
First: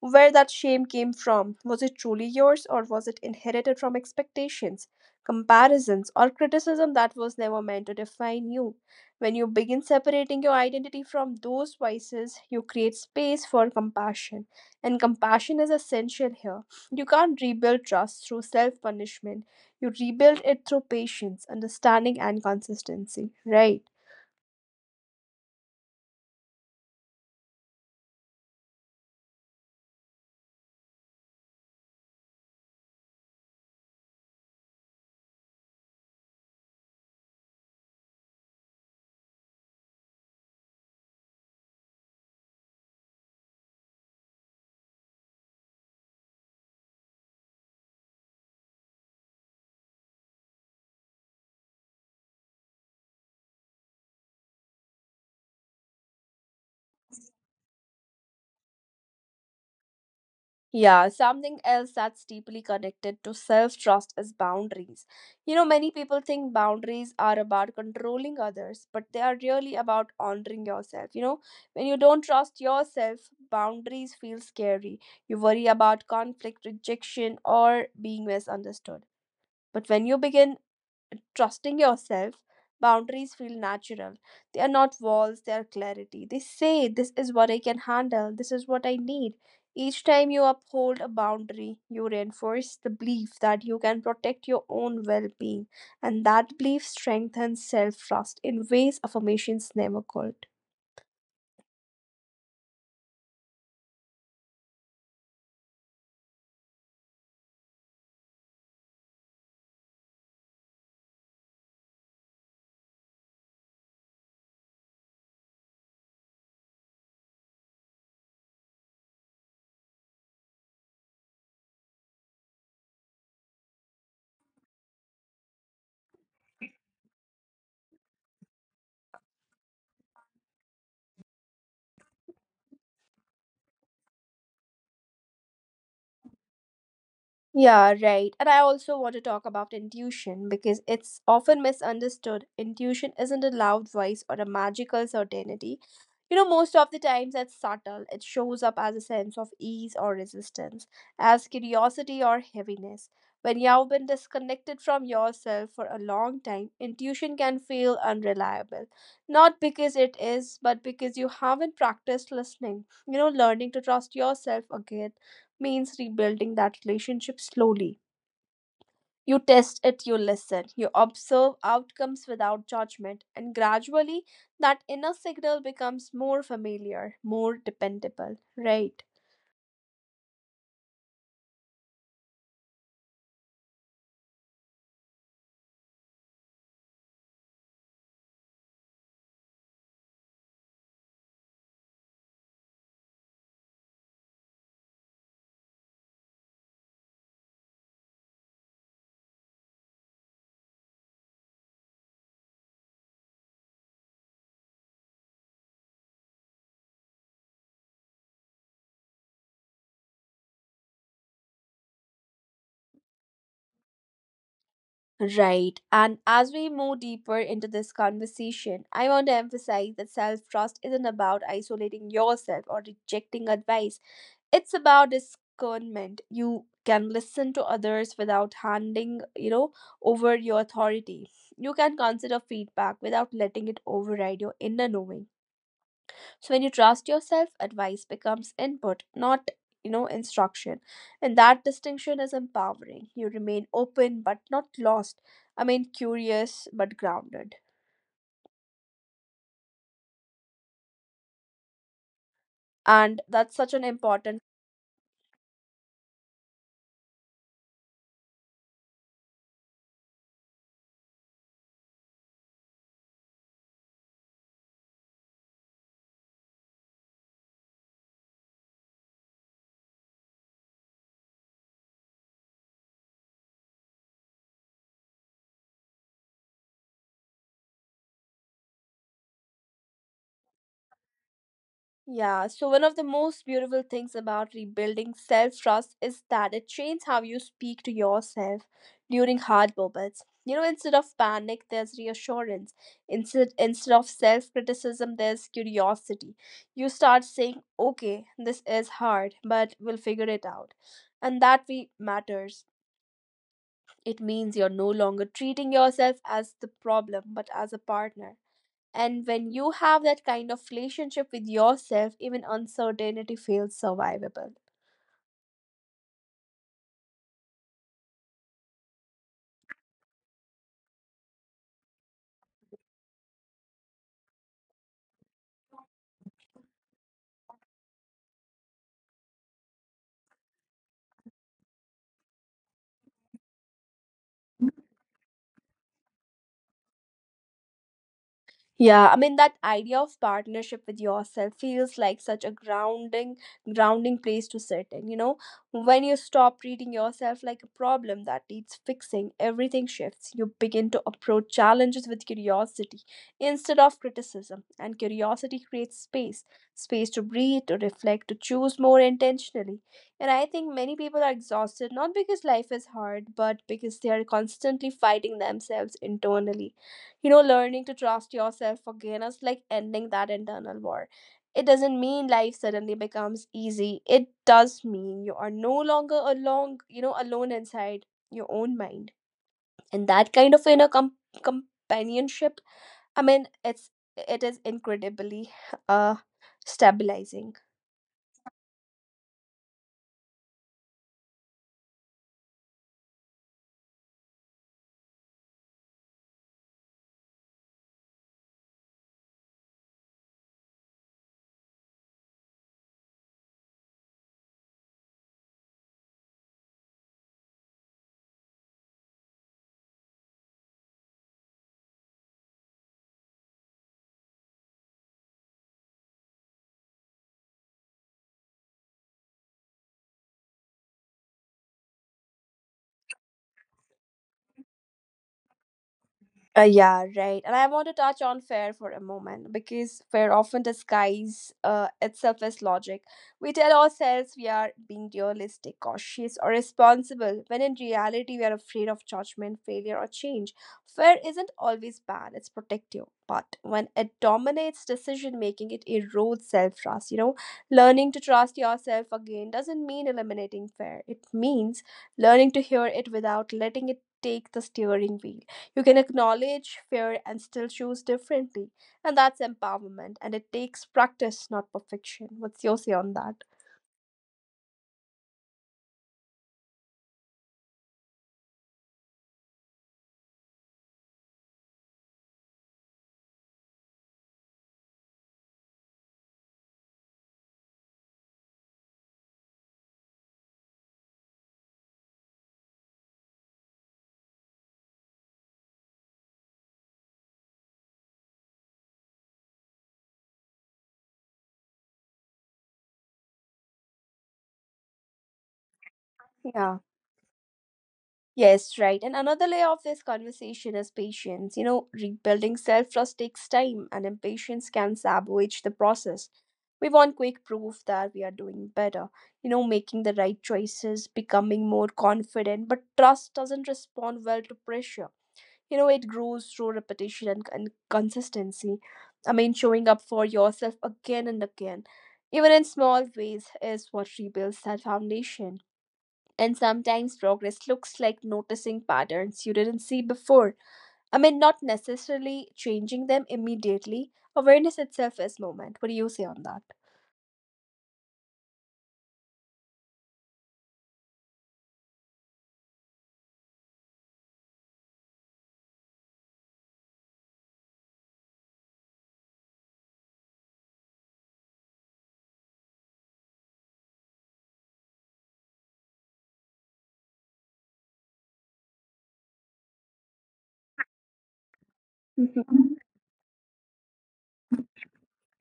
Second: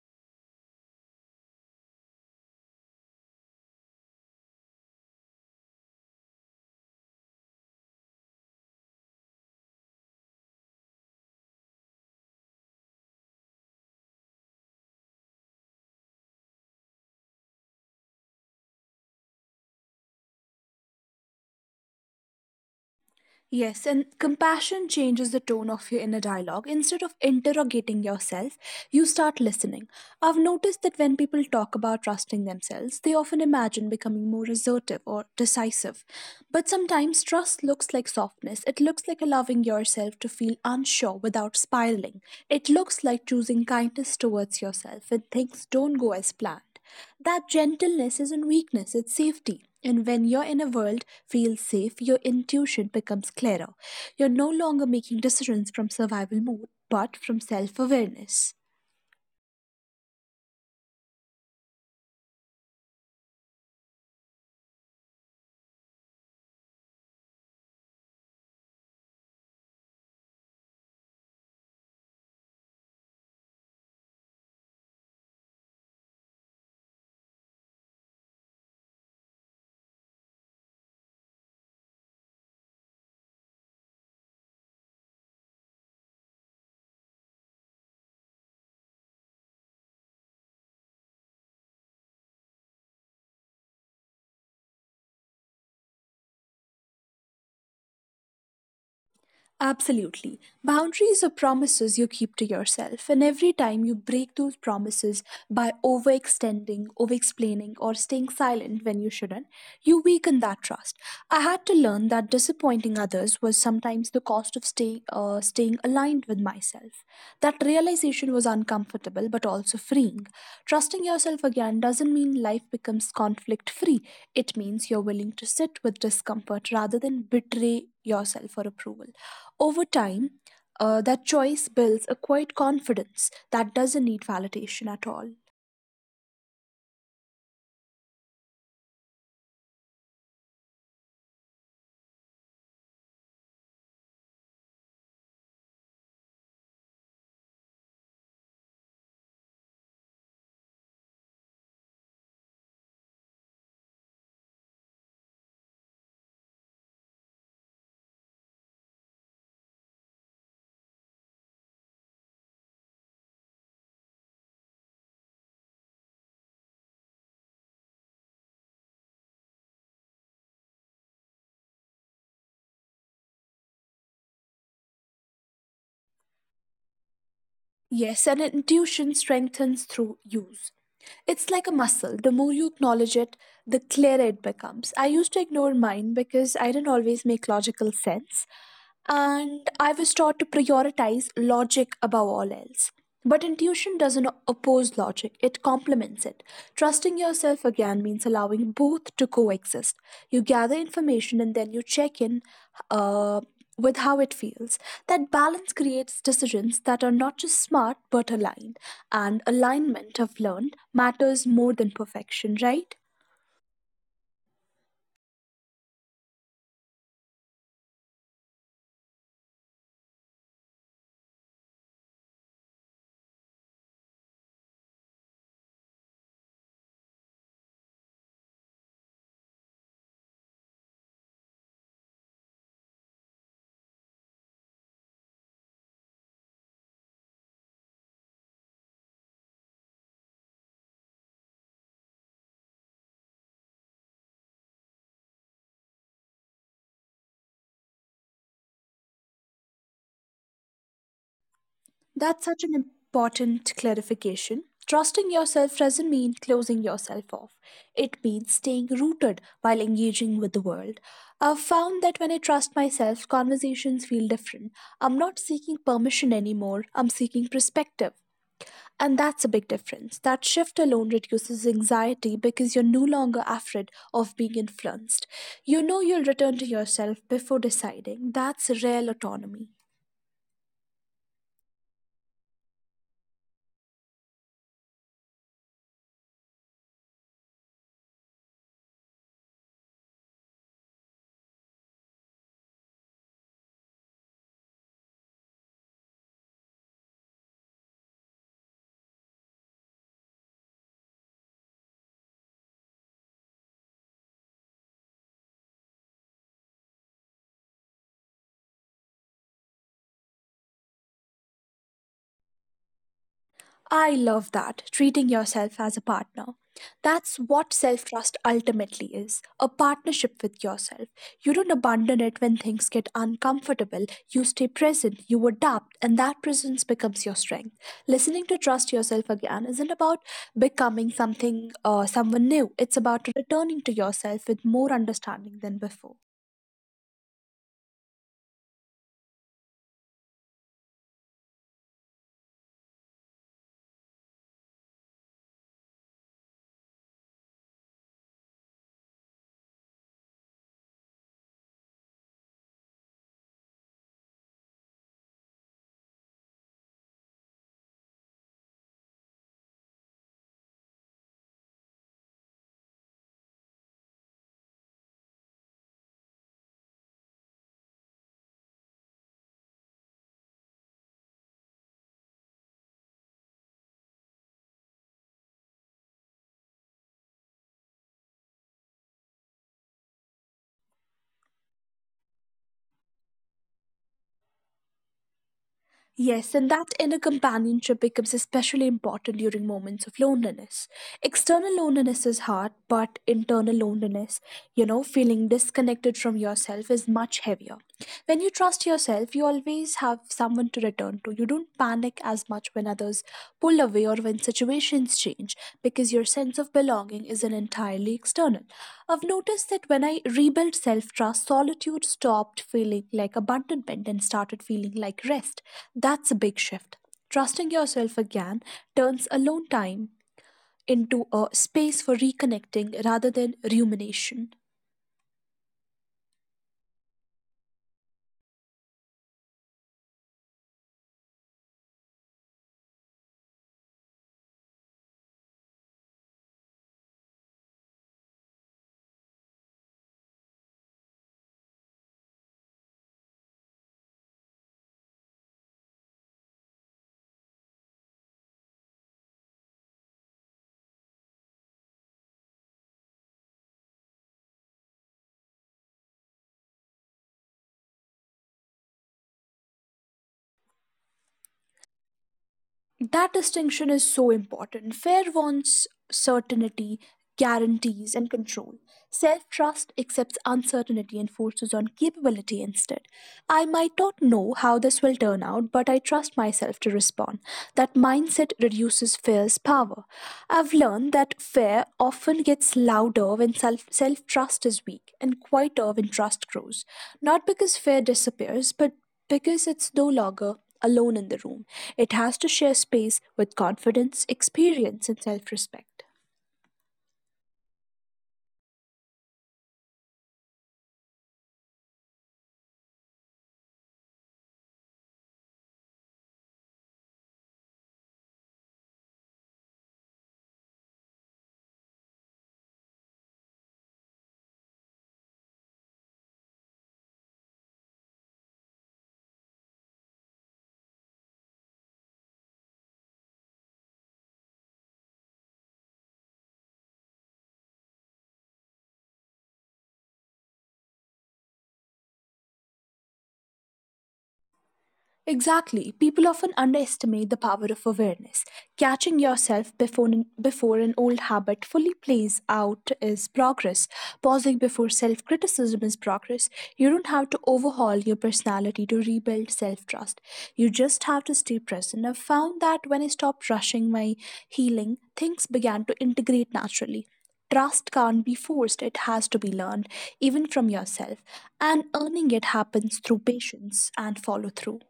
where that shame came from. Was it truly yours, or was it inherited from expectations, comparisons, or criticism that was never meant to define you? When you begin separating your identity from those vices, you create space for compassion, and compassion is essential here. You can't rebuild trust through self punishment, you rebuild it through patience, understanding, and consistency, Yes, and right? compassion changes the tone of your inner dialogue. Instead of interrogating yourself, you start listening. I've noticed that when people talk about trusting themselves, they often imagine becoming more assertive or decisive. But sometimes trust looks like softness. It looks like allowing yourself to feel unsure without spiraling. It looks like choosing kindness towards yourself when things don't go as planned. That gentleness isn't weakness, it's safety. And when you're in a world feels safe, your intuition becomes clearer. You're no longer making decisions from survival mode, but from self awareness. Yeah, something else that's deeply connected to self trust is boundaries. You know, many people think boundaries are about controlling others, but they are really about honoring yourself. You know, when you don't trust yourself, boundaries feel scary. You worry about conflict, rejection, or being misunderstood. But when you begin trusting yourself, boundaries feel natural. They are not walls, they are clarity. They say, this is what I can handle, this is what I need. Each time you uphold a boundary, you reinforce the belief that you can protect your own well being, and that belief strengthens self trust in ways affirmations never Absolutely. could. Boundaries are promises you keep to yourself, and every time you break those promises by overextending, over explaining, or staying silent when you shouldn't, you weaken that trust. I had to learn that disappointing others was sometimes the cost of stay, uh, staying aligned with myself. That realization was uncomfortable but also freeing. Trusting yourself again doesn't mean life becomes conflict free, it means you're willing to sit with discomfort rather than betray yourself for approval. Over time, uh, that choice builds a quiet confidence that doesn't need validation at all. Yeah, right. And I also want to talk about intuition because it's often misunderstood. Intuition isn't a loud voice or a magical certainty. You know, most of the times it's subtle. It shows up as a sense of ease or resistance, as curiosity or heaviness. When you have been disconnected from yourself for a long time, intuition can feel unreliable. Not because it is, but because you haven't practiced listening. You know, learning to trust yourself again means rebuilding that relationship slowly. You test it, you listen, you observe outcomes without judgment, and gradually that inner signal becomes more familiar, more Yes, and dependable, intuition right? strengthens through use. It's like a muscle. The more you acknowledge it, the clearer it becomes. I used to ignore mine because I didn't always make logical sense, and I was taught to prioritize logic above all else. But intuition doesn't oppose logic, it complements it. Trusting yourself again means allowing both to coexist. You gather information and then you check in uh, with how it feels. That balance creates decisions that are not just smart but aligned. And alignment, I've learned, matters more than perfection, right? Right. And as we move deeper into this conversation, I want to emphasize that self trust isn't about isolating yourself or rejecting advice. It's about discernment. You can listen to others without handing, you know, over your authority. You can consider feedback without letting it override your inner knowing. So when you trust yourself advice becomes input, not, you know, instruction. And that distinction is empowering. You remain open but not lost. I mean curious but grounded That's such an important and that's such an clarification. important. Trusting yourself doesn't mean closing yourself off. It means staying rooted while engaging with the world. I've found that when I trust myself, conversations feel different. I'm not seeking permission anymore, I'm seeking perspective. And that's a big difference. That shift alone reduces anxiety because you're no longer afraid of being influenced. You know you'll return to yourself before deciding. That's real autonomy. Yeah, so one of the most beautiful things about rebuilding self trust is that it changes how you speak to yourself during hard moments. You know, instead of panic, there's reassurance. Instead, instead of self criticism, there's curiosity. You start saying, okay, this is hard, but we'll figure it out. And that we matters. It means you're no longer treating yourself as the problem, but as a partner. And when you have that kind of relationship with yourself, even uncertainty I feels love that, survivable. treating yourself as a partner. That's what self trust ultimately is a partnership with yourself. You don't abandon it when things get uncomfortable. You stay present, you adapt, and that presence becomes your strength. Listening to trust yourself again isn't about becoming something or someone new, it's about returning to yourself with more understanding than before. Yeah, I mean that idea of partnership with yourself feels like such a grounding grounding place to sit in, you know? When you stop treating yourself like a problem that needs fixing, everything shifts. You begin to approach challenges with curiosity instead of criticism, and curiosity creates space, space to breathe, to reflect, to choose more intentionally. And I think many people are exhausted not because life is hard, but because they are constantly fighting themselves internally. You know, learning to trust yourself again is like ending that internal war. It doesn't mean life suddenly becomes easy. It does mean you are no longer along, you know, alone inside your own mind. And that kind of inner com- companionship, I mean it's it is incredibly Yes, and uh that inner companionship stabilizing. becomes especially important during moments of loneliness. External loneliness is hard, but internal loneliness, you know, feeling disconnected from yourself is much heavier. When you trust yourself, you always have someone to return to. You don't panic as much when others pull away or when situations change because your sense of belonging isn't entirely external. I've noticed that when I rebuilt self trust, solitude stopped feeling like abandonment and started feeling like rest. That's a big shift. Trusting yourself again turns alone time into a space for reconnecting rather than rumination. Uh, yeah, right. And I want to touch on fear for a moment because fear often disguises uh, itself as logic. We tell ourselves we are being realistic, cautious, or responsible, when in reality we are afraid of judgment, failure, or change. Fear isn't always bad, it's protective. But when it dominates decision making, it erodes self trust. You know, learning to trust yourself again doesn't mean eliminating fear. It means learning to hear it without letting it take the steering wheel. You can acknowledge fear and still choose differently. And that's empowerment. And it takes practice, not perfection. What's That your say on distinction that? is so important. Fair wants certainty, guarantees, and control. Self trust accepts uncertainty and forces on capability instead. I might not know how this will turn out, but I trust myself to respond. That mindset reduces fear's power. I've learned that fear often gets louder when self self trust is weak and quieter when trust grows. Not because fear disappears, but because it's no longer alone in the room, it has to share space with confidence, experience, and self respect. Yeah. Yes, right. And another layer of this conversation is patience. You know, rebuilding self trust takes time, and impatience can sabotage the process. We want quick proof that we are doing better, you know, making the right choices, becoming more confident, but trust doesn't respond well to pressure. You know, it grows through repetition and, and consistency. I mean showing up for yourself again and again even in small ways is what rebuilds that foundation. And sometimes progress looks like noticing patterns you didn't see before. I mean not necessarily changing them immediately. Awareness itself is movement. What do you Exactly. say on People that? often underestimate the power of awareness. Catching yourself before an, before an old habit fully plays out is progress. Pausing before self criticism is progress. You don't have to overhaul your personality to rebuild self trust. You just have to stay present. I've found that when I stopped rushing my healing, things began to integrate naturally. Trust can't be forced, it has to be learned, even from yourself. And Mhm. earning it happens through patience and follow through.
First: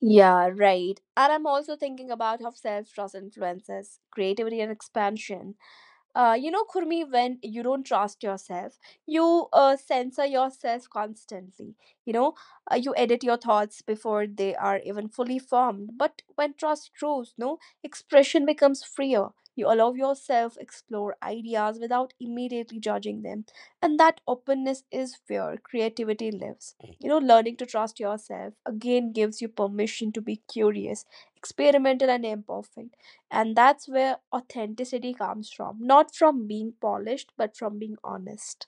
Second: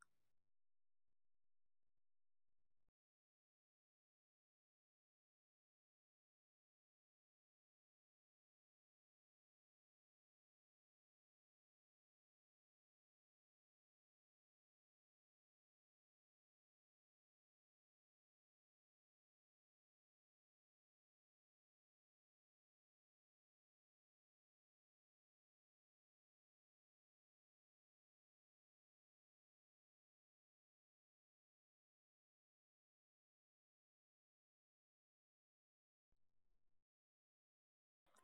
Yeah, right. And I'm also thinking about how self trust influences creativity and expansion. Uh, you know, Kurmi, when you don't trust yourself, you uh, censor yourself constantly. You know, uh, you edit your thoughts before they are even fully formed. But when trust grows, no expression becomes freer. You allow yourself explore ideas without immediately judging them, and that openness is where creativity lives. You know, learning to trust yourself again gives you permission to be curious, experimental, and imperfect and that's where authenticity comes from. Not from being polished, but from being honest.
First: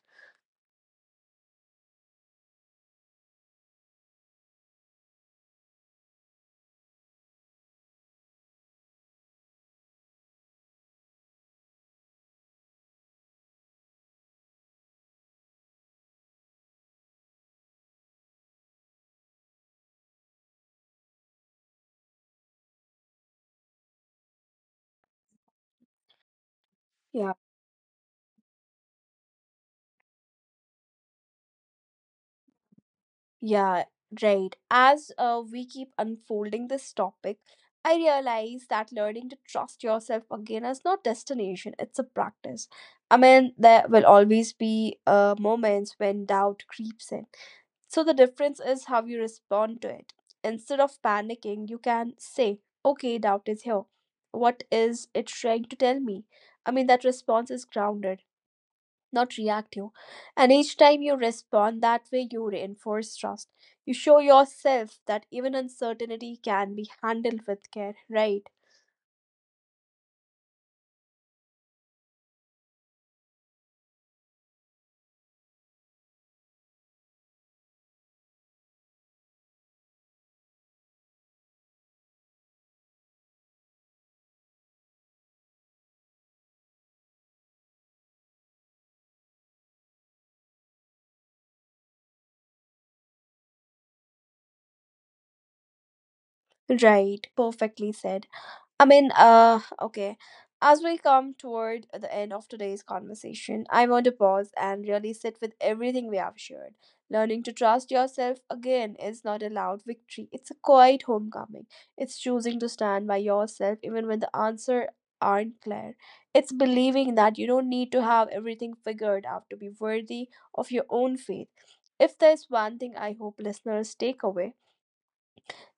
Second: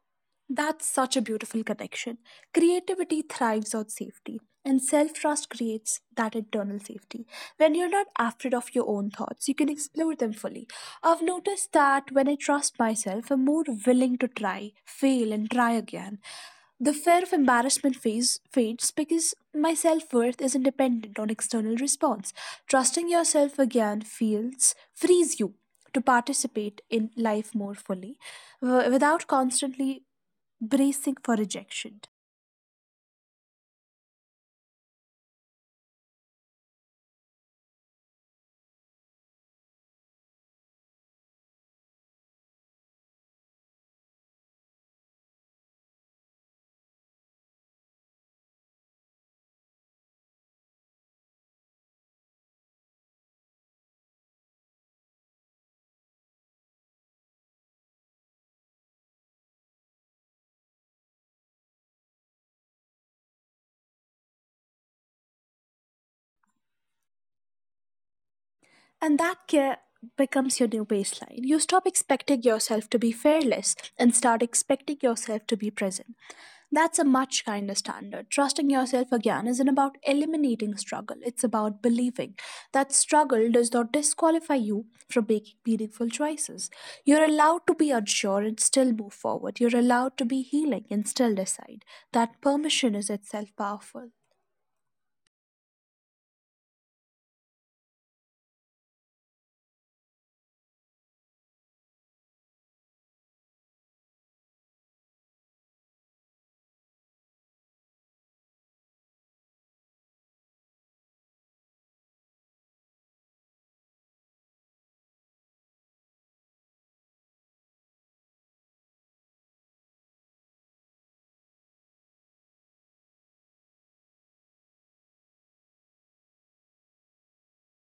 That's such a beautiful connection. Creativity thrives on safety, and self trust creates that internal safety. When you're not afraid of your own thoughts, you can explore them fully. I've noticed that when I trust myself, I'm more willing to try, fail, and try again. The fear of embarrassment phase fades because my self worth isn't dependent on external response. Trusting yourself again feels frees you to participate Yeah. in life more fully w- without constantly bracing for rejection. Yeah, right. As uh, we keep unfolding this topic, I realize that learning to trust yourself again is not destination, it's a practice. I mean, there will always be uh, moments when doubt creeps in. So the difference is how you respond to it. Instead of panicking, you can say, okay, doubt is here. What is it trying to tell me? I mean, that response is grounded, not reactive. And each time you respond that way, you reinforce trust. You show yourself that even uncertainty can be handled with care, right? And that care becomes your new baseline. You stop expecting yourself to be fearless and start expecting yourself to be present. That's a much kinder standard. Trusting yourself again isn't about eliminating struggle, it's about believing that struggle does not disqualify you from making meaningful choices. You're allowed to be unsure and still move forward. You're allowed to be healing and still decide. That permission is itself powerful. Right, perfectly said. I mean, uh, okay. As we come toward the end of today's conversation, I want to pause and really sit with everything we have shared. Learning to trust yourself again is not a loud victory, it's a quiet homecoming. It's choosing to stand by yourself even when the answers aren't clear. It's believing that you don't need to have everything figured out to be worthy of your own faith. If there's one thing I hope listeners take away,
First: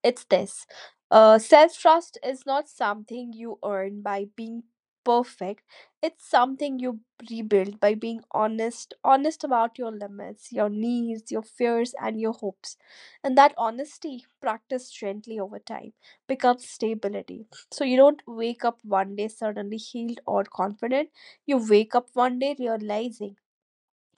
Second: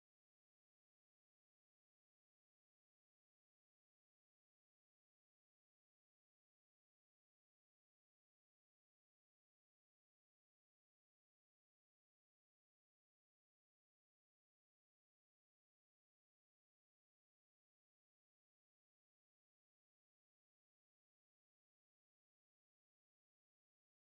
it's this uh, self trust is not something you earn by being perfect, it's something you rebuild by being honest, honest about your limits, your needs, your fears, and your hopes. And that honesty, practiced gently over time, becomes stability. So you don't wake up one day suddenly healed or confident, you wake up one day realizing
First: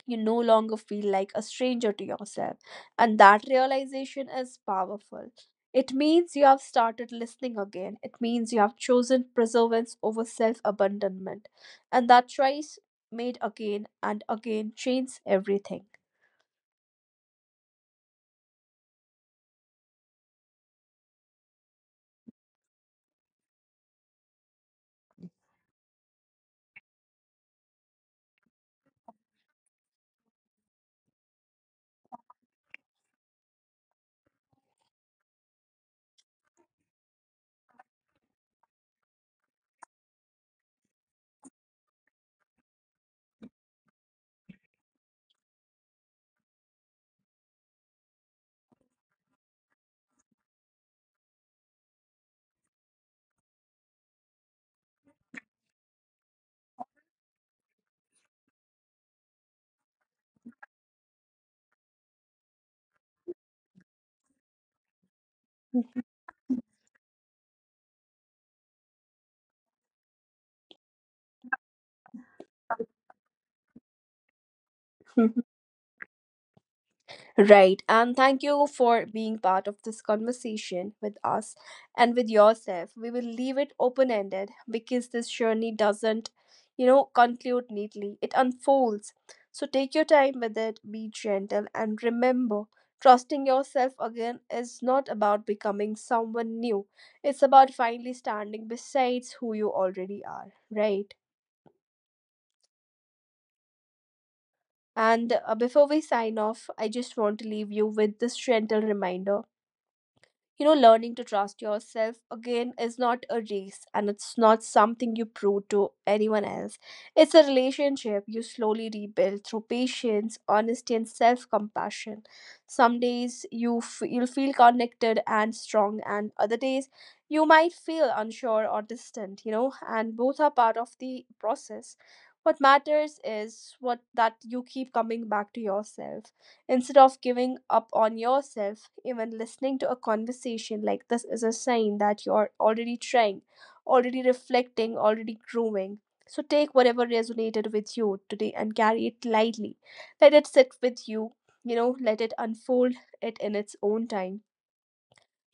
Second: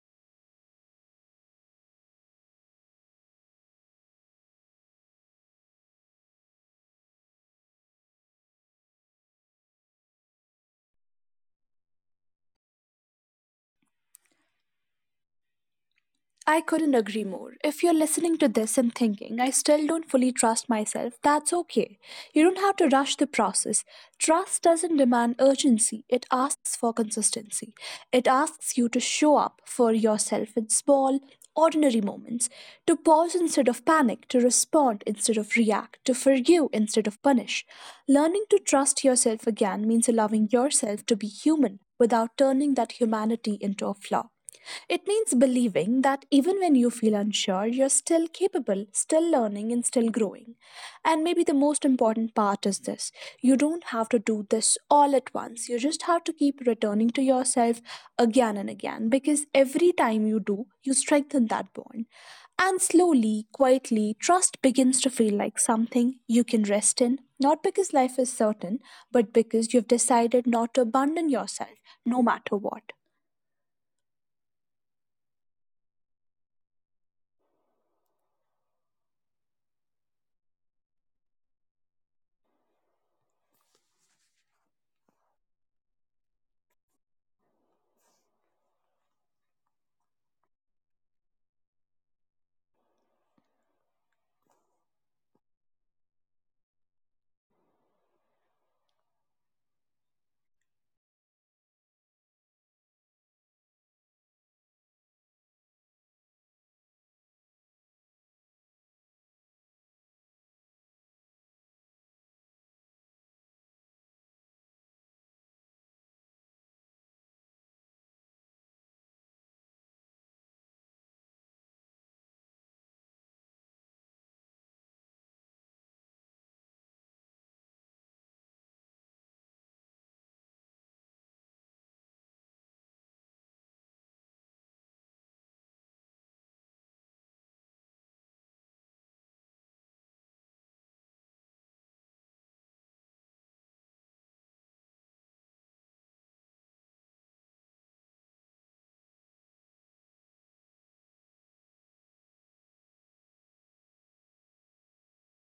you no longer feel like a stranger to yourself, and that realization is powerful. It means you have started listening again. It means you have chosen preservance over self abandonment. And that choice, made again and again, changes everything. I couldn't agree more. If you're listening to this and thinking, I still don't fully trust myself, that's okay. You don't have to rush the process. Trust doesn't demand urgency, it asks for consistency. It asks you to show up for yourself in small, ordinary moments, to pause instead of panic, to respond instead of react, to forgive instead of punish. Learning to trust yourself again means allowing yourself to be human without turning that humanity into a flaw. It means believing that even when you feel unsure, you're still capable, still learning, and still growing. And maybe the most important part is this: you don't have to do this all at once. You just have to keep returning to yourself again and again because every time you do, you strengthen that bond. And slowly, quietly, trust begins to feel like something you can rest in, not because life is certain, but because you've decided not to abandon yourself, no matter what. Right. And thank you for being part of this conversation with us and with yourself. We will leave it open ended because this journey doesn't, you know, conclude neatly. It unfolds. So take your time with it, be gentle, and remember, trusting yourself again is not about becoming someone new. It's about finally standing besides who you already are. Right. And uh, before we sign off, I just want to leave you with this gentle reminder: you know, learning to trust yourself again is not a race, and it's not something you prove to anyone else. It's a relationship you slowly rebuild through patience, honesty, and self-compassion. Some days you f- you'll feel connected and strong, and other days you might feel unsure or distant, you know, and both are part of the process. What matters is what that you keep coming back to yourself instead of giving up on yourself. Even listening to a conversation like this is a sign that you're already trying, already reflecting, already growing. So take whatever resonated with you today and carry it lightly. Let it sit with you, you know, let it unfold it in its own time.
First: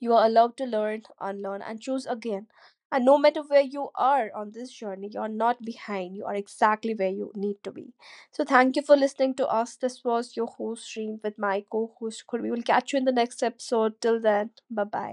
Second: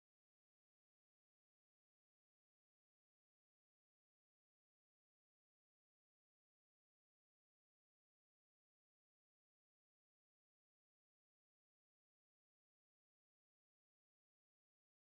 You are allowed to learn, unlearn, and choose again. And no matter where you are on this journey, you are not behind. You are exactly where you need to be. So, thank you for listening to us. This was your host, Stream, with my co host, Kurbi. We'll catch you in the next episode. Till then, bye bye.